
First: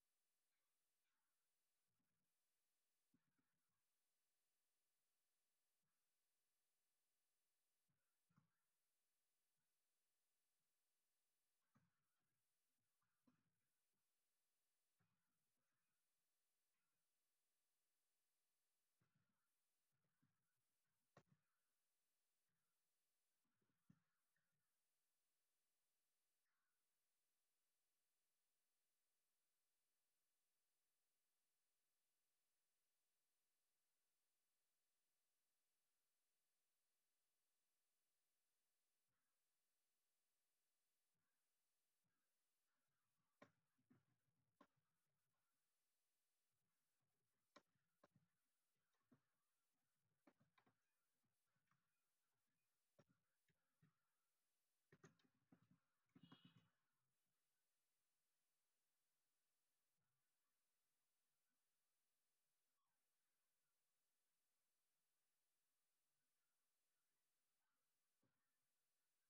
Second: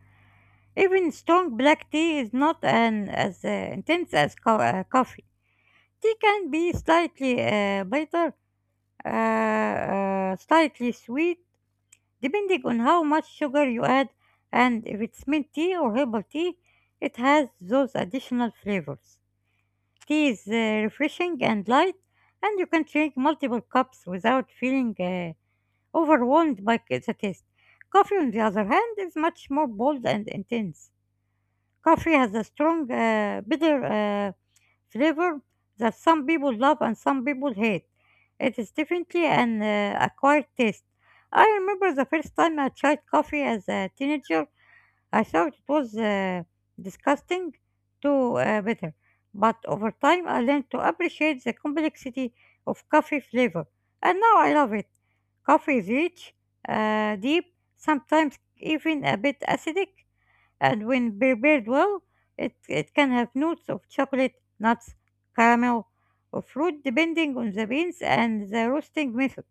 Speaker 2: Even strong black tea is not an, as intense as coffee. Tea can be slightly bitter, slightly sweet, depending on how much sugar you add, and if it's mint tea or herbal tea, it has those additional flavors. Tea is refreshing and light, and you can drink multiple cups without feeling overwhelmed by the taste. Coffee, on the other hand, is much more bold and intense. Coffee has a strong, bitter flavor that some people love and some people hate. It is definitely an acquired taste. I remember the first time I tried coffee as a teenager. I thought it was disgusting, to bitter, but over time I learned to appreciate the complexity of coffee flavor, and now I love it. Coffee is rich, deep, sometimes even a bit acidic, and when prepared well, it can have notes of chocolate, nuts, caramel, or fruit depending on the beans and the roasting method.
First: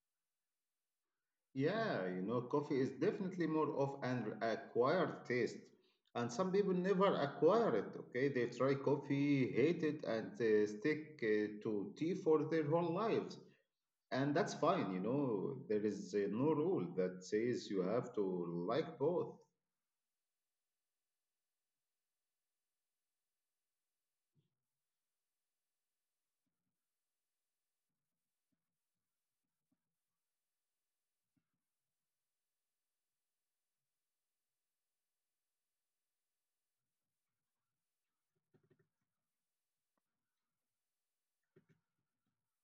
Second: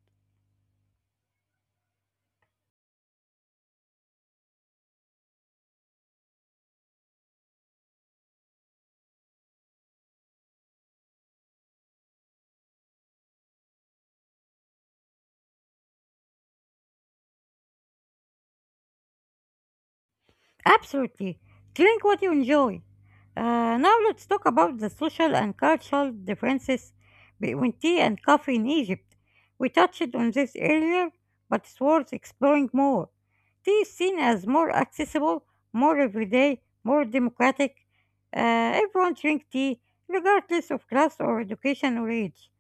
Speaker 1: Yeah, you know, coffee is definitely more of an acquired taste. And some people never acquire it, okay? They try coffee, hate it, and stick to tea for their whole lives. And that's fine, you know, there is no rule that says you have to like both.
Speaker 2: Absolutely. Drink what you enjoy. Now let's talk about the social and cultural differences between tea and coffee in Egypt. We touched on this earlier, but it's worth exploring more. Tea is seen as more accessible, more everyday, more democratic. Everyone drinks tea, regardless of class or education or age.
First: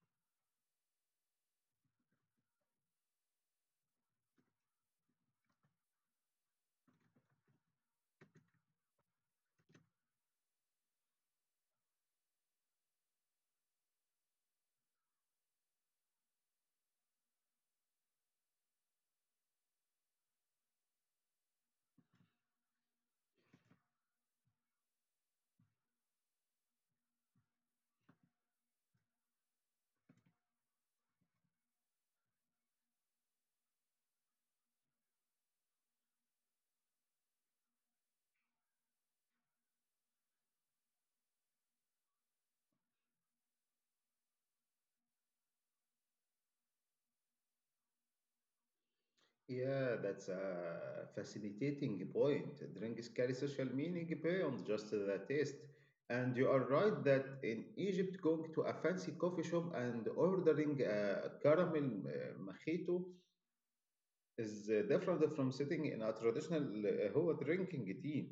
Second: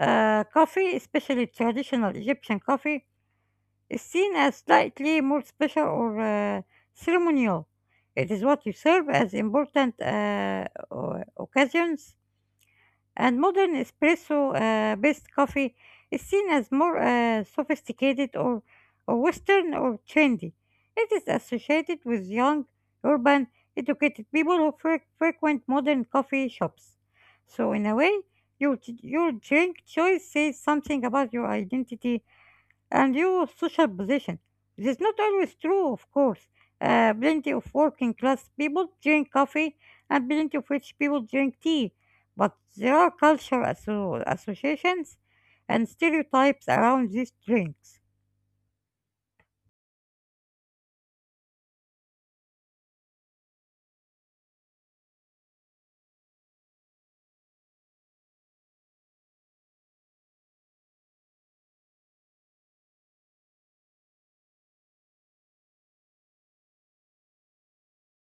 Speaker 2: Coffee, especially traditional Egyptian coffee, is seen as slightly more special or ceremonial. It is what you serve as important occasions, and modern espresso-based coffee is seen as more sophisticated or Western or trendy. It is associated with young, urban, educated people who frequent modern coffee shops. So, in a way, your, your drink choice says something about your identity and your social position. This is not always true, of course. Plenty of working class people drink coffee, and plenty of rich people drink tea. But there are cultural associations and stereotypes around these drinks.
Speaker 1: Yeah, that's a fascinating point. Drinks carry social meaning beyond just the taste. And you are right that in Egypt, going to a fancy coffee shop and ordering a caramel mojito is different from sitting in a traditional Hua drinking tea.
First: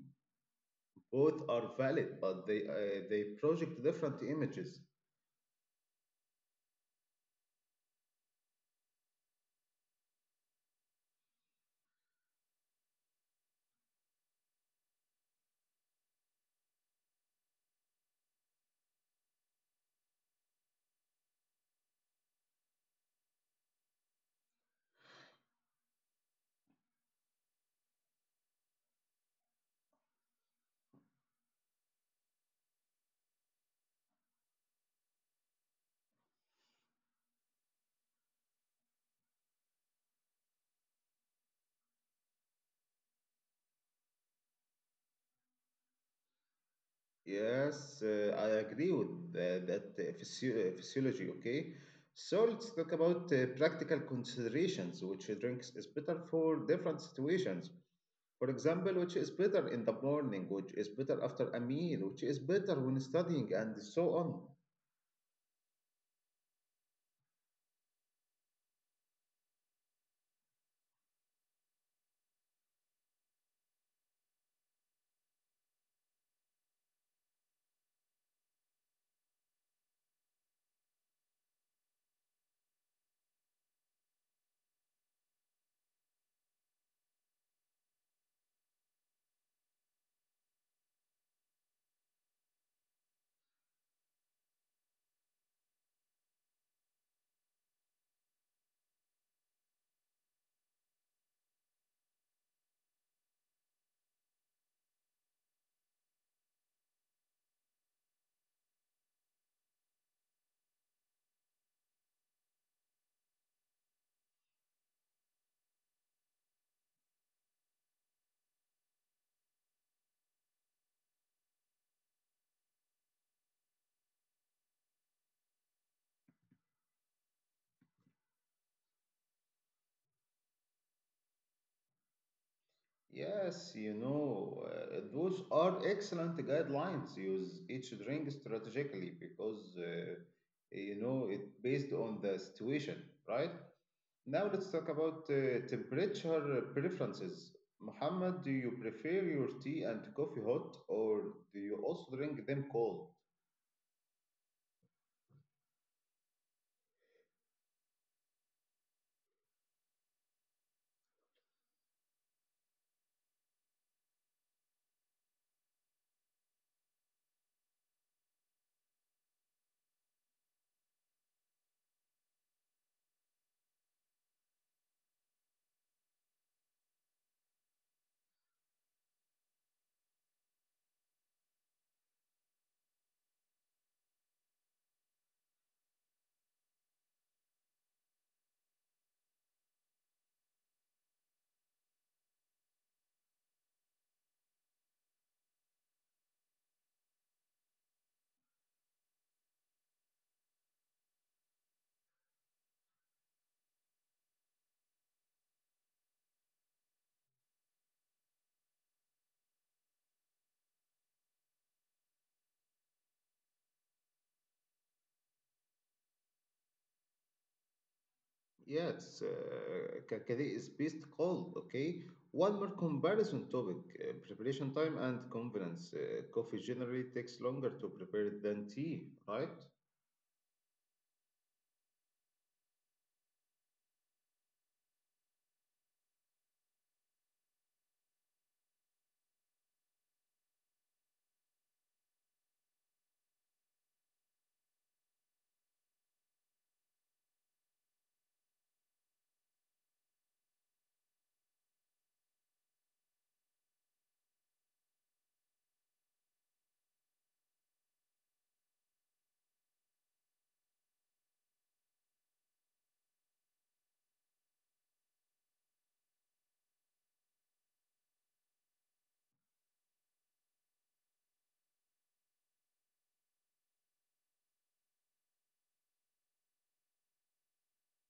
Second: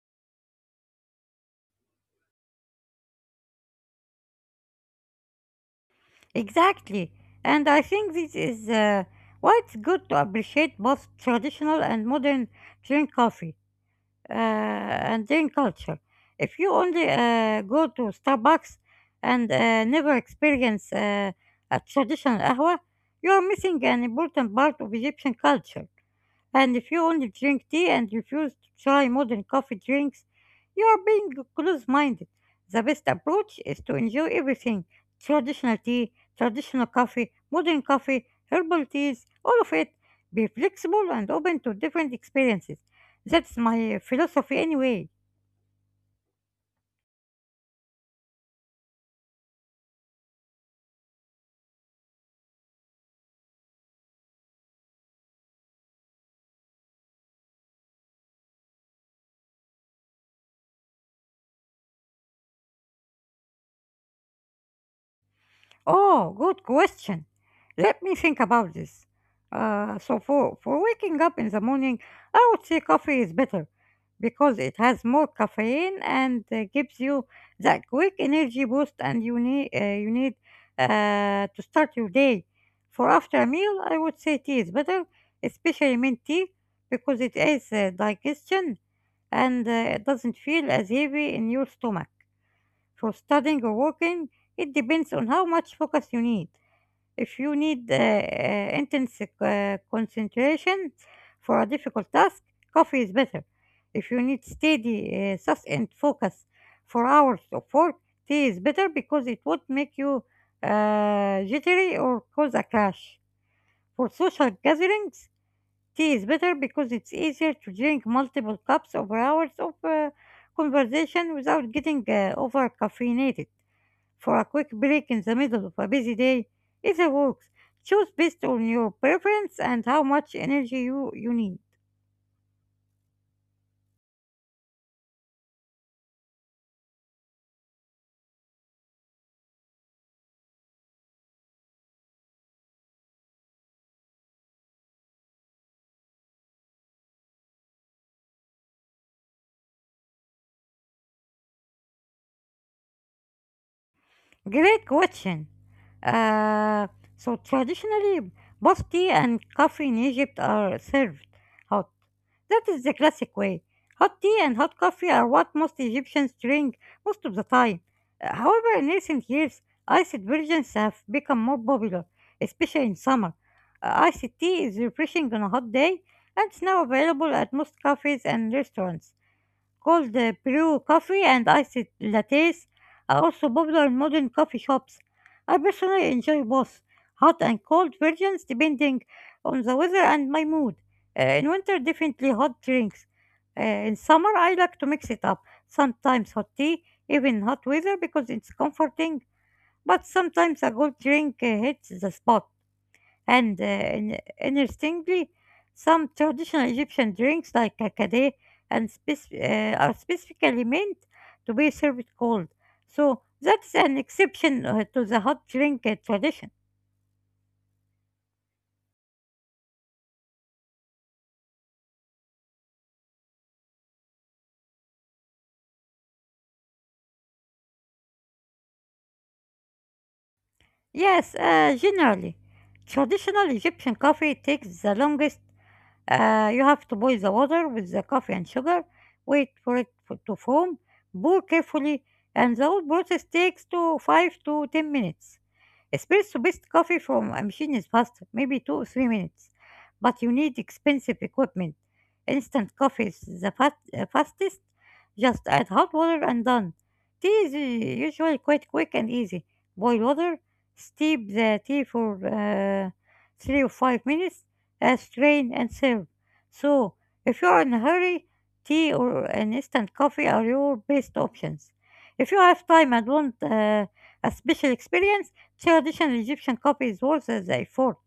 Speaker 1: Both are valid, but they project different images.
Speaker 2: Exactly, and I think this is why it's good to appreciate both traditional and modern drink coffee and drink culture. If you only go to Starbucks and never experience a traditional قهوة, you are missing an important part of Egyptian culture. And if you only drink tea and refuse to try modern coffee drinks, you are being close minded. The best approach is to enjoy everything: traditional tea, traditional coffee, modern coffee, herbal teas, all of it. Be flexible and open to different experiences. That's my philosophy anyway.
Speaker 1: Yes, I agree with that physiology. Okay, so let's talk about practical considerations: which drinks is better for different situations. For example, which is better in the morning, which is better after a meal, which is better when studying, and so on.
Speaker 2: Oh, good question. Let me think about this. So for waking up in the morning, I would say coffee is better because it has more caffeine and gives you that quick energy boost, and you need to start your day. For after a meal, I would say tea is better, especially mint tea, because it aids digestion and it doesn't feel as heavy in your stomach. For studying or working, it depends on how much focus you need. If you need intense concentration for a difficult task, coffee is better. If you need steady, sustained focus for hours of work, tea is better because it won't make you jittery or cause a crash. For social gatherings, tea is better because it's easier to drink multiple cups over hours of conversation without getting over caffeinated. For a quick break in the middle of a busy day, either works. Choose based on your preference and how much energy you need.
Speaker 1: Yes, you know, those are excellent guidelines. Use each drink strategically, because you know it based on the situation, right? Now let's talk about temperature preferences. Muhammad, do you prefer your tea and coffee hot, or do you also drink them cold?
Speaker 2: Great question. Uh, so traditionally, both tea and coffee in Egypt are served hot. That is the classic way. Hot tea and hot coffee are what most Egyptians drink most of the time. However, in recent years, iced versions have become more popular, especially in summer. Iced tea is refreshing on a hot day, and it's now available at most cafes and restaurants. Cold brew coffee and iced lattes are also popular in modern coffee shops. I personally enjoy both hot and cold versions depending on the weather and my mood. In winter, definitely hot drinks. In summer, I like to mix it up. Sometimes hot tea, even hot weather because it's comforting, but sometimes a cold drink hits the spot. Interestingly, some traditional Egyptian drinks like kakade and are specifically meant to be served cold. So that's an exception to the hot drink tradition.
Speaker 1: Yes, it's kakadi is best cold, okay? One more comparison topic, preparation time and convenience. Coffee generally takes longer to prepare than tea, right?
Speaker 2: Yes, generally, traditional Egyptian coffee takes the longest. You have to boil the water with the coffee and sugar, wait for it to foam, pour carefully, and the whole process takes to 5 to 10 minutes. Espresso based coffee from a machine is faster, maybe 2 or 3 minutes, but you need expensive equipment. Instant coffee is the fastest, just add hot water and done. Tea is usually quite quick and easy. Boil water, steep the tea for 3 or 5 minutes, strain and serve. So, if you are in a hurry, tea or an instant coffee are your best options. If you have time and want a special experience, traditional Egyptian copies worse as I thought.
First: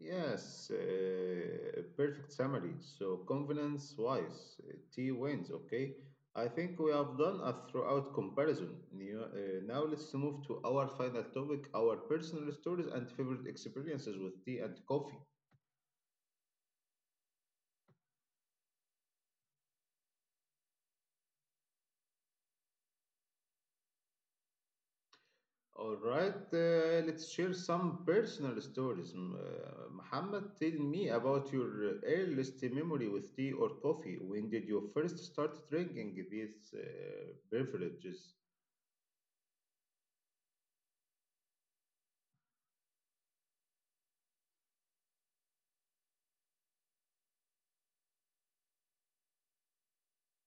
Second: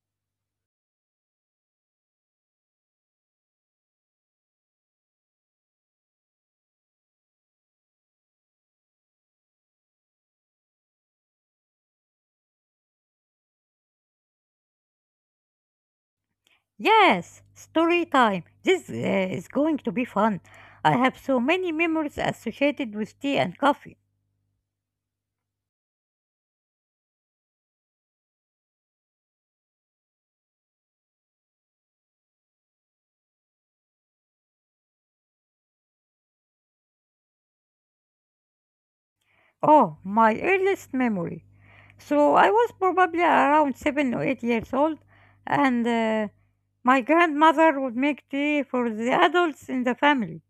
Speaker 1: Yes, perfect summary. So confidence wise, T wins, okay? I think we have done a throughout comparison. You know, now let's move to our final topic, our personal stories and favorite experiences with tea and coffee.
Speaker 2: Yes, story time. This is going to be fun. I have so many memories associated with tea and coffee.
Speaker 1: All right, let's share some personal stories. Muhammad, tell me about your earliest memory with tea or coffee. When did you first start drinking these beverages?
Speaker 2: Oh, my earliest memory. So I was probably around 7 or 8 years old, and my grandmother would make tea for the adults in the family.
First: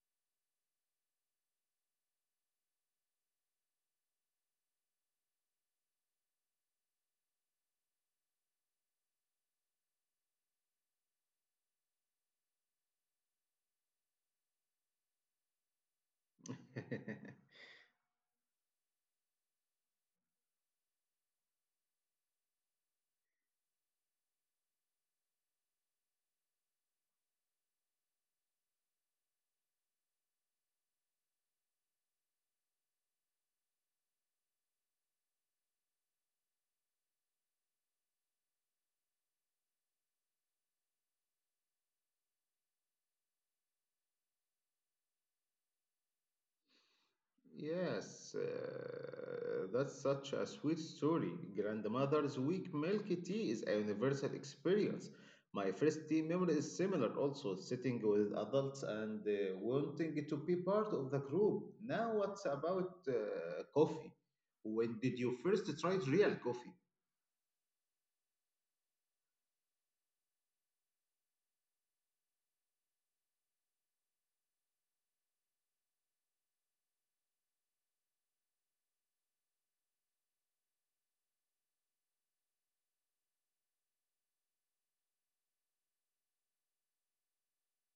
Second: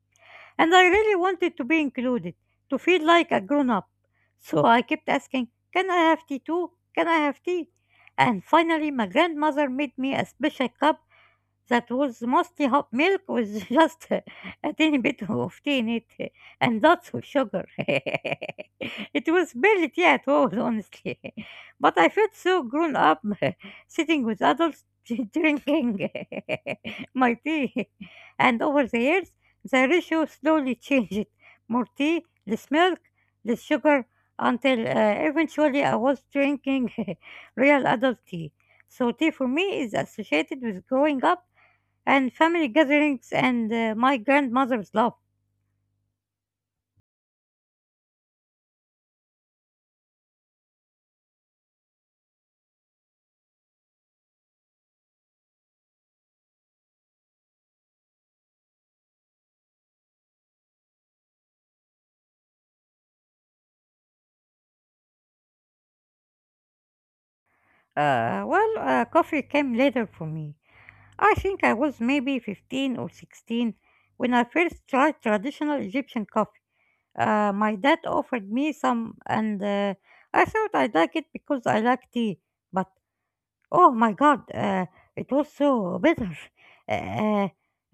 Speaker 2: And I really wanted to be included, to feel like a grown up. So I kept asking, "Can I have tea too? Can I have tea?" And finally, my grandmother made me a special cup that was mostly hot milk with just a tiny bit of tea in it and lots of sugar. It was barely tea at all, honestly. But I felt so grown up sitting with adults drinking my tea. And over the years, the ratio slowly changed. More tea, less milk, less sugar, until eventually I was drinking real adult tea. So tea for me is associated with growing up and family gatherings and my grandmother's love.
Speaker 1: Yes, that's such a sweet story. Grandmother's weak milk tea is a universal experience. My first tea memory is similar, also sitting with adults and wanting to be part of the group. Now, what's about coffee? When did you first try real coffee?
Speaker 2: Well, coffee came later for me. I think I was maybe 15 or 16 when I first tried traditional Egyptian coffee. My dad offered me some, and I thought I liked it because I like tea, but oh my God, it was so bitter. Uh, uh,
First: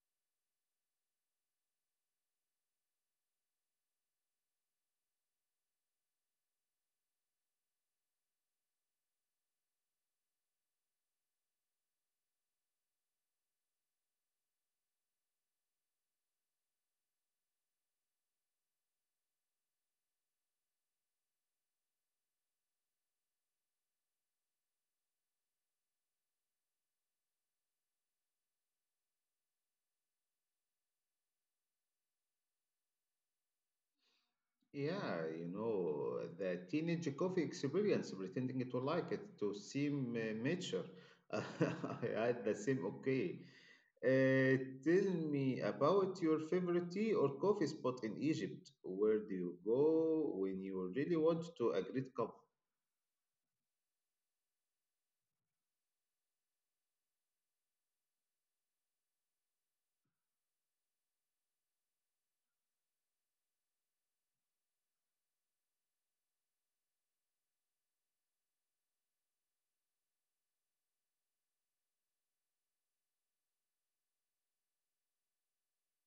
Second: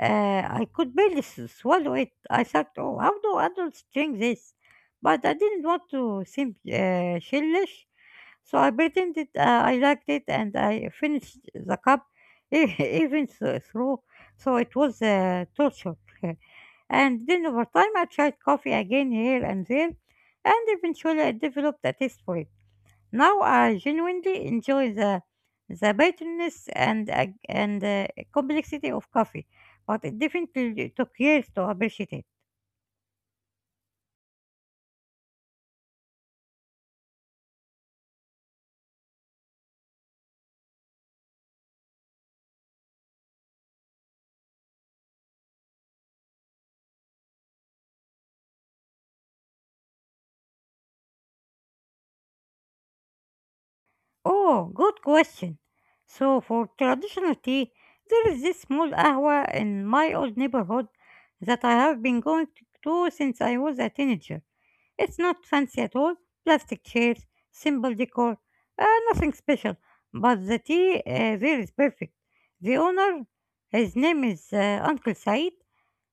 Speaker 2: uh, I could barely swallow it. I thought, oh, how do adults drink this? But I didn't want to seem childish, so I pretended I liked it and I finished the cup e- even through, so it was torture. And then over time, I tried coffee again here and there, and eventually I developed a taste for it. Now I genuinely enjoy the bitterness and complexity of coffee, but it definitely took years to appreciate it.
Speaker 1: Yeah, you know, the teenage coffee experience, pretending to like it, to seem mature. I had the same, okay. Tell me about your favorite tea or coffee spot in Egypt. Where do you go when you really want to a great cup?
Speaker 2: Oh, good question. So for traditional tea, there is this small ahwa in my old neighborhood that I have been going to since I was a teenager. It's not fancy at all. Plastic chairs, simple decor, uh, nothing special. But the tea there is perfect. The owner, his name is Uncle Said,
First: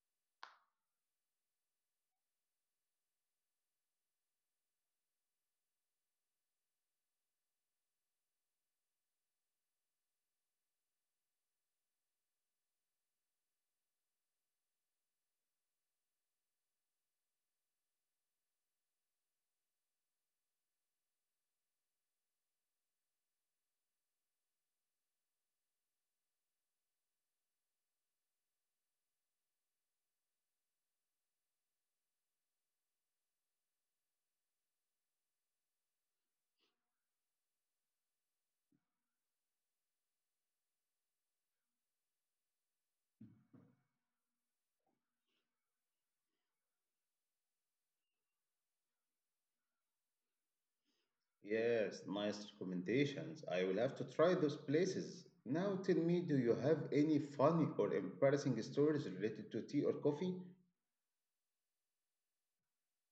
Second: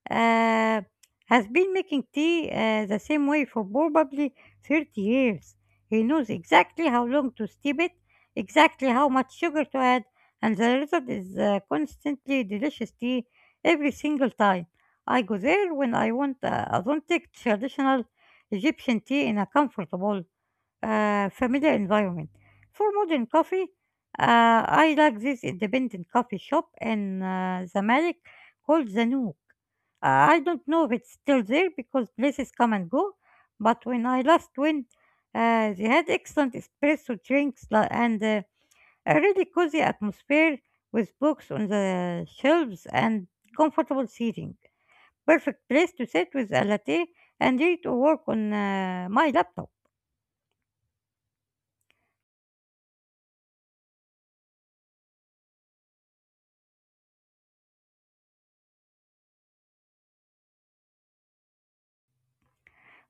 Speaker 2: uh, has been making tea the same way for probably 30 years. He knows exactly how long to steep it, exactly how much sugar to add, and the result is constantly delicious tea every single time. I go there when I want authentic traditional Egyptian tea in a comfortable familiar environment. For modern coffee, I like this independent coffee shop in Zamalek called The Nook. Uh, I don't know if it's still there because places come and go, but when I last went, they had excellent espresso drinks and a really cozy atmosphere with books on the shelves and comfortable seating. Perfect place to sit with a latte and read or work on my laptop.
Speaker 1: Yes, nice recommendations. I will have to try those places. Now tell me, do you have any funny or embarrassing stories related to tea or coffee?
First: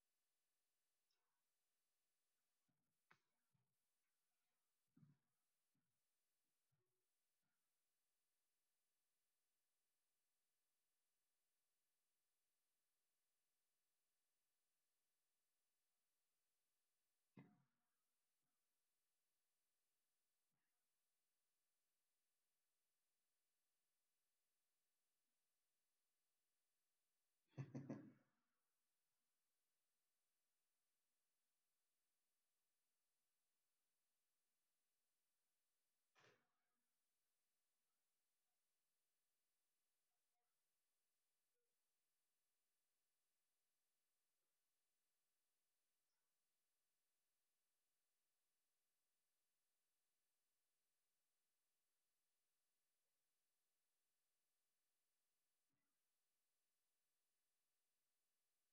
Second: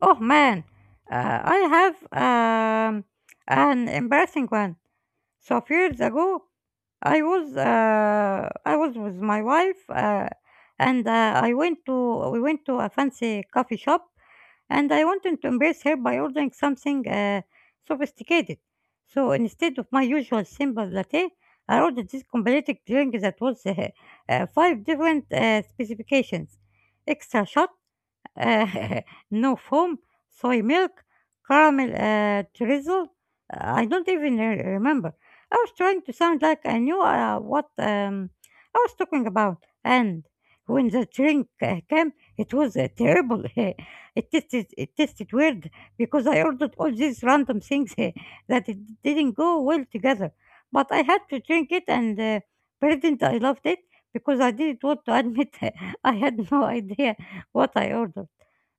Speaker 2: Oh man, I have an embarrassing one. So few years ago, I was with my wife, and I went to we went to a fancy coffee shop, and I wanted to embarrass her by ordering something sophisticated. So instead of my usual simple latte, I ordered this completed drink that was five different specifications: extra shot, uh, no foam, soy milk, caramel drizzle. I don't even remember. I was trying to sound like I knew what I was talking about. And when the drink came, it was terrible. It tasted weird because I ordered all these random things that it didn't go well together. But I had to drink it and pretend I loved it because I didn't want to admit I had no idea what I ordered.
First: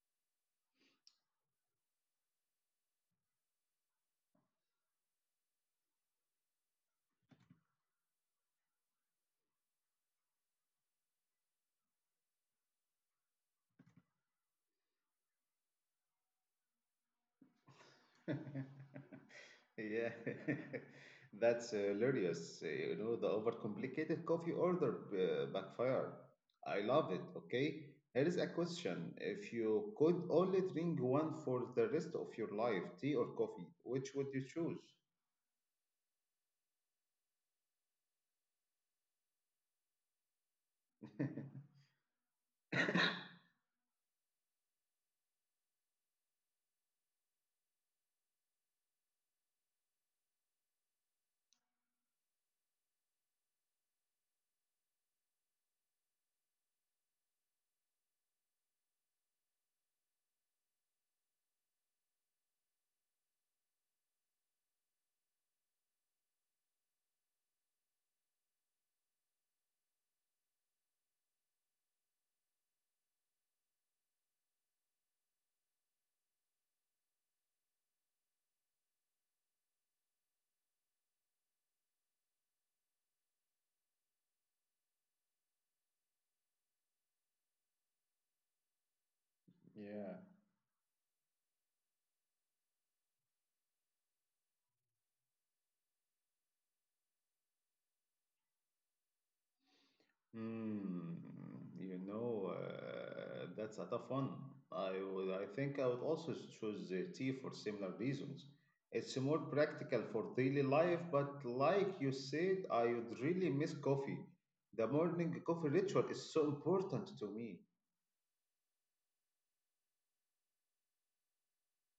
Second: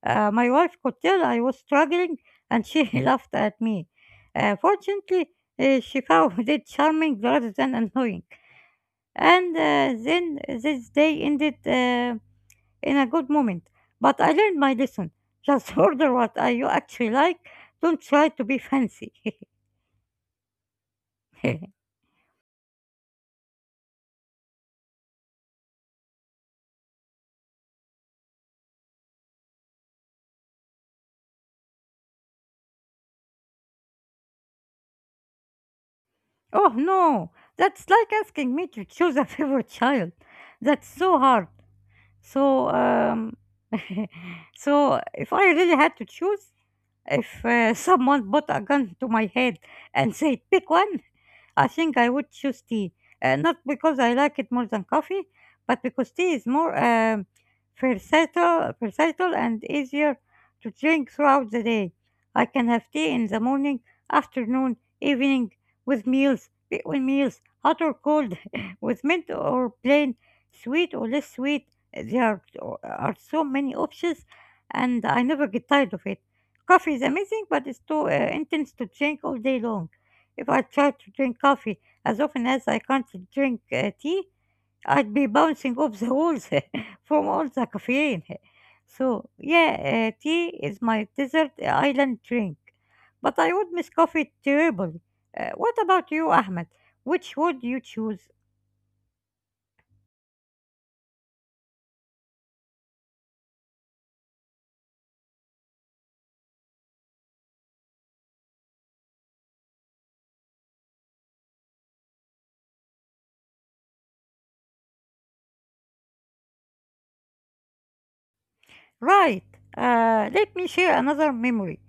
Speaker 2: My wife could tell I was struggling and she laughed at me. Fortunately, she found it charming rather than annoying. And then this day ended in a good moment. But I learned my lesson. Just order what you actually like. Don't try to be fancy.
Speaker 1: Yeah, that's hilarious. You know, the overcomplicated coffee order backfire. I love it. Okay, here is a question: if you could only drink one for the rest of your life, tea or coffee, which would you choose?
Speaker 2: Oh no, that's like asking me to choose a favorite child. That's so hard. So, so if I really had to choose, if someone put a gun to my head and said, pick one, I think I would choose tea. Not because I like it more than coffee, but because tea is more versatile and easier to drink throughout the day. I can have tea in the morning, afternoon, evening, with meals, between meals, hot or cold, with mint or plain, sweet or less sweet. There are so many options, and I never get tired of it. Coffee is amazing, but it's too intense to drink all day long. If I tried to drink coffee as often as I can't drink tea, I'd be bouncing off the walls from all the caffeine. So,
Speaker 1: Yeah.
Speaker 2: yeah, tea is my desert island drink. But I would miss coffee terribly. What about you, Ahmed? Which would you choose?
Speaker 1: Hmm, you know, that's a tough one. I think I would also choose the tea for similar reasons. It's more practical for daily life, but like you said, I would really miss coffee. The morning coffee ritual is so important to me.
Speaker 2: Right, let me share another memory.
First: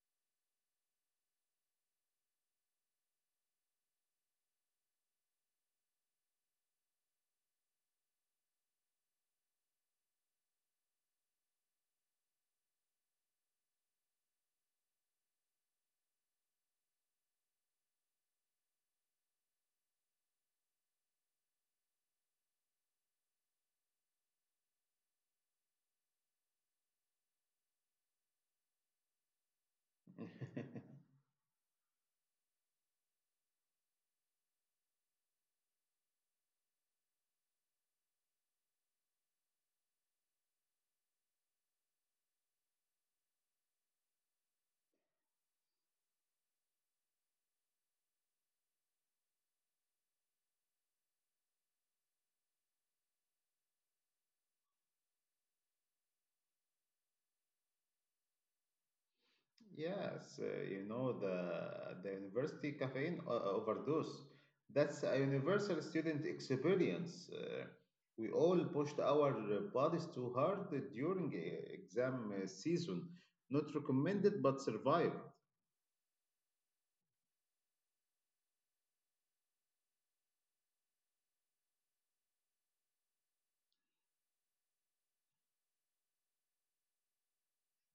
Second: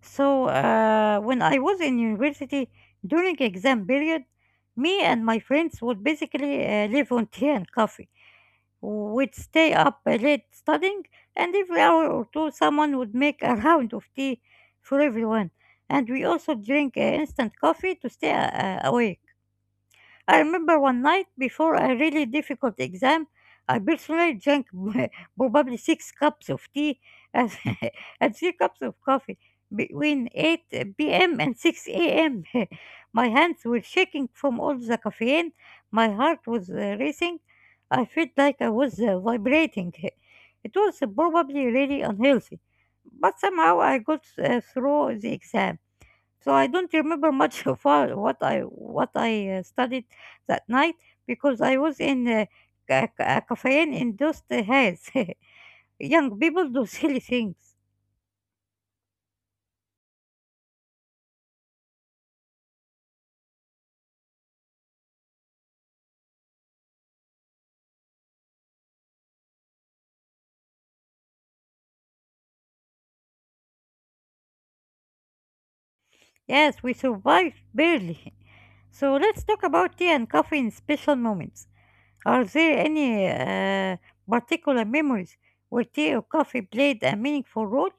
Speaker 2: So, when I was in university during exam period, me and my friends would basically live on tea and coffee. We'd stay up late studying, and every hour or two, someone would make a round of tea for everyone. And we also drink instant coffee to stay awake. I remember one night before a really difficult exam, I personally drank probably six cups of tea and, and three cups of coffee between 8 p.m. and 6 a.m. My hands were shaking from all the caffeine, my heart was racing, I felt like I was vibrating. It was probably really unhealthy, but somehow I got through the exam. So I don't remember much of what I studied that night because I was in ca- ca- caffeine induced haze. Young people do silly things.
Speaker 1: Yes, you know the university caffeine overdose. That's a universal student experience. We all pushed our bodies too hard during exam season. Not recommended, but survive.
Speaker 2: Yes, we survived barely. So let's talk about tea and coffee in special moments. Are there any particular memories where tea or coffee played a meaningful role,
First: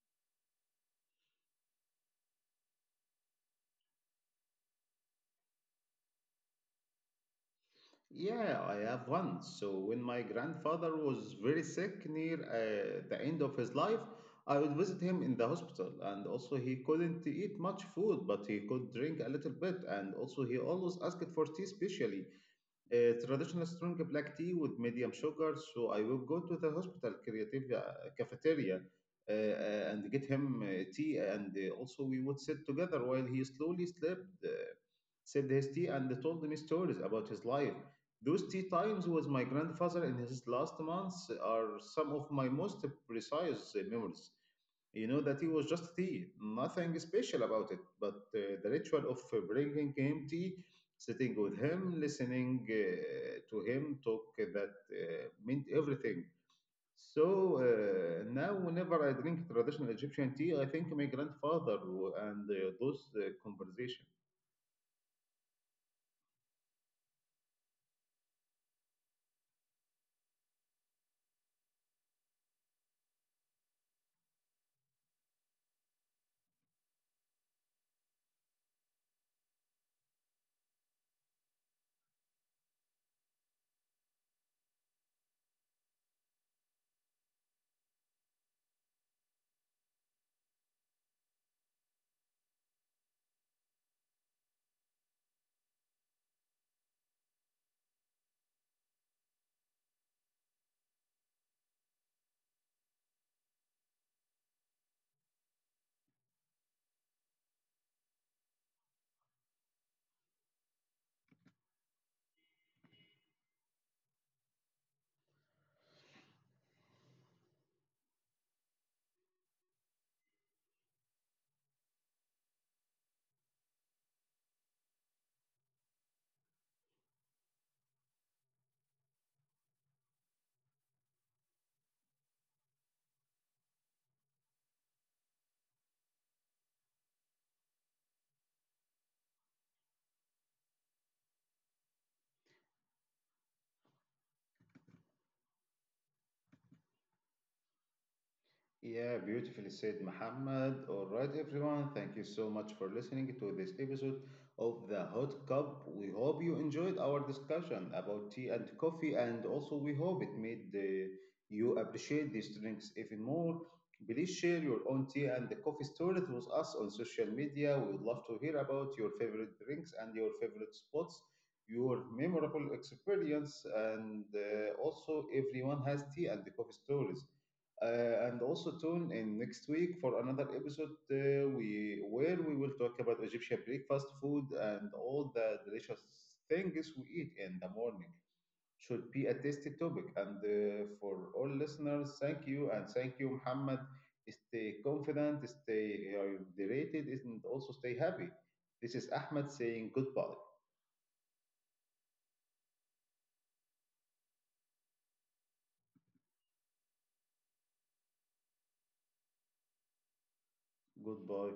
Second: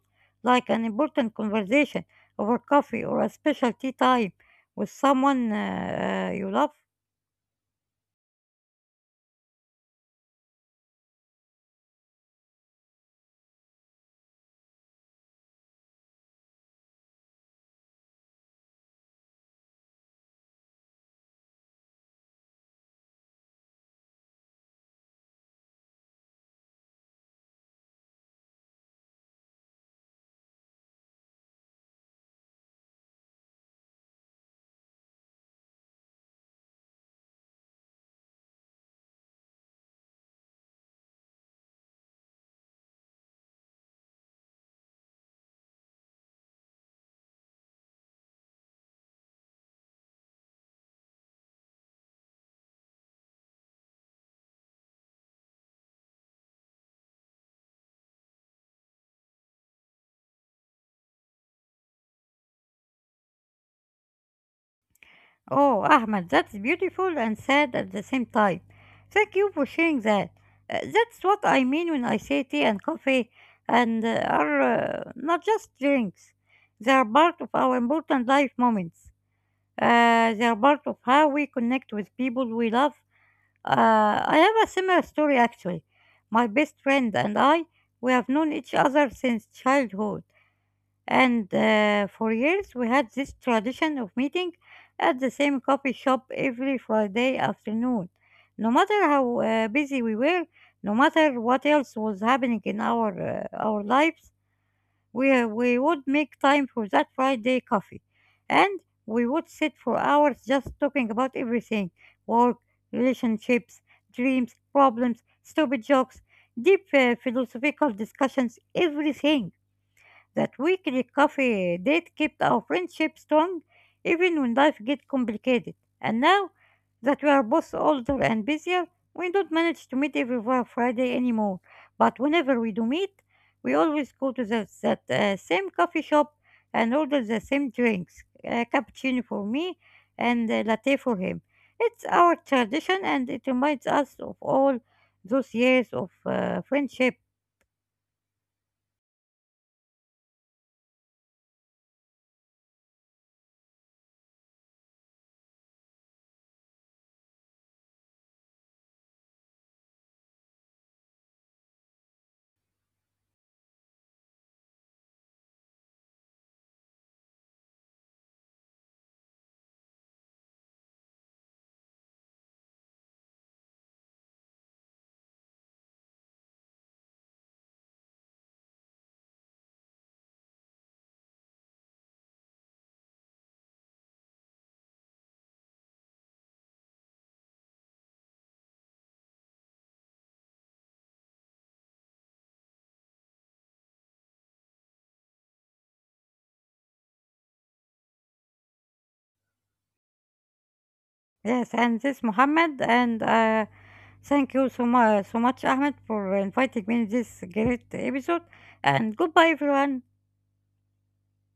Speaker 2: like an important conversation over coffee or a special tea time with someone you love?
Speaker 1: Yeah, I have one. So when my grandfather was very sick near the end of his life, I would visit him in the hospital. And also, he couldn't eat much food, but he could drink a little bit. And also, he always asked for tea, specially. Traditional strong black tea with medium sugar. So I will go to the hospital creative cafeteria and get him tea. And also we would sit together while he slowly slept, sipped his tea, and told me stories about his life. Those tea times with my grandfather in his last months are some of my most precise memories. You know, that tea was just tea, nothing special about it, but the ritual of bringing him tea, sitting with him, listening to him talk, that meant everything. So now whenever I drink traditional Egyptian tea, I think my grandfather and those conversations.
Speaker 2: Oh, Ahmed, that's beautiful and sad at the same time. Thank you for sharing that. That's what I mean when I say tea and coffee and are not just drinks. They are part of our important life moments. They are part of how we connect with people we love. I have a similar story actually. My best friend and I, we have known each other since childhood. And for years, we had this tradition of meeting at the same coffee shop every Friday afternoon. No matter how busy we were, no matter what else was happening in our lives, we would make time for that Friday coffee, and we would sit for hours just talking about everything: work, relationships, dreams, problems, stupid jokes, deep philosophical discussions, everything. That weekly coffee date kept our friendship strong even when life gets complicated. And now that we are both older and busier, we don't manage to meet every Friday anymore. But whenever we do meet, we always go to that same coffee shop and order the same drinks, cappuccino for me and latte for him. It's our tradition and it reminds us of all those years of friendship.
Speaker 1: Yeah, beautifully said, Muhammad. All right, everyone. Thank you so much for listening to this episode of the Hot Cup. We hope you enjoyed our discussion about tea and coffee, and also we hope it made you appreciate these drinks even more. Please share your own tea and the coffee stories with us on social media. We would love to hear about your favorite drinks and your favorite spots, your memorable experience, and also everyone has tea and the coffee stories. And also tune in next week for another episode we where we will talk about Egyptian breakfast food and all the delicious things we eat in the morning. Should be a tasty topic. And for all listeners, thank you, and thank you, Muhammad. Stay confident, stay hydrated, and also stay happy. This is Ahmed saying goodbye.
Speaker 2: Yes, and this Mohammed, and thank you so much, so much, Ahmed, for inviting me in this great episode. And goodbye, everyone.
Speaker 1: Goodbye.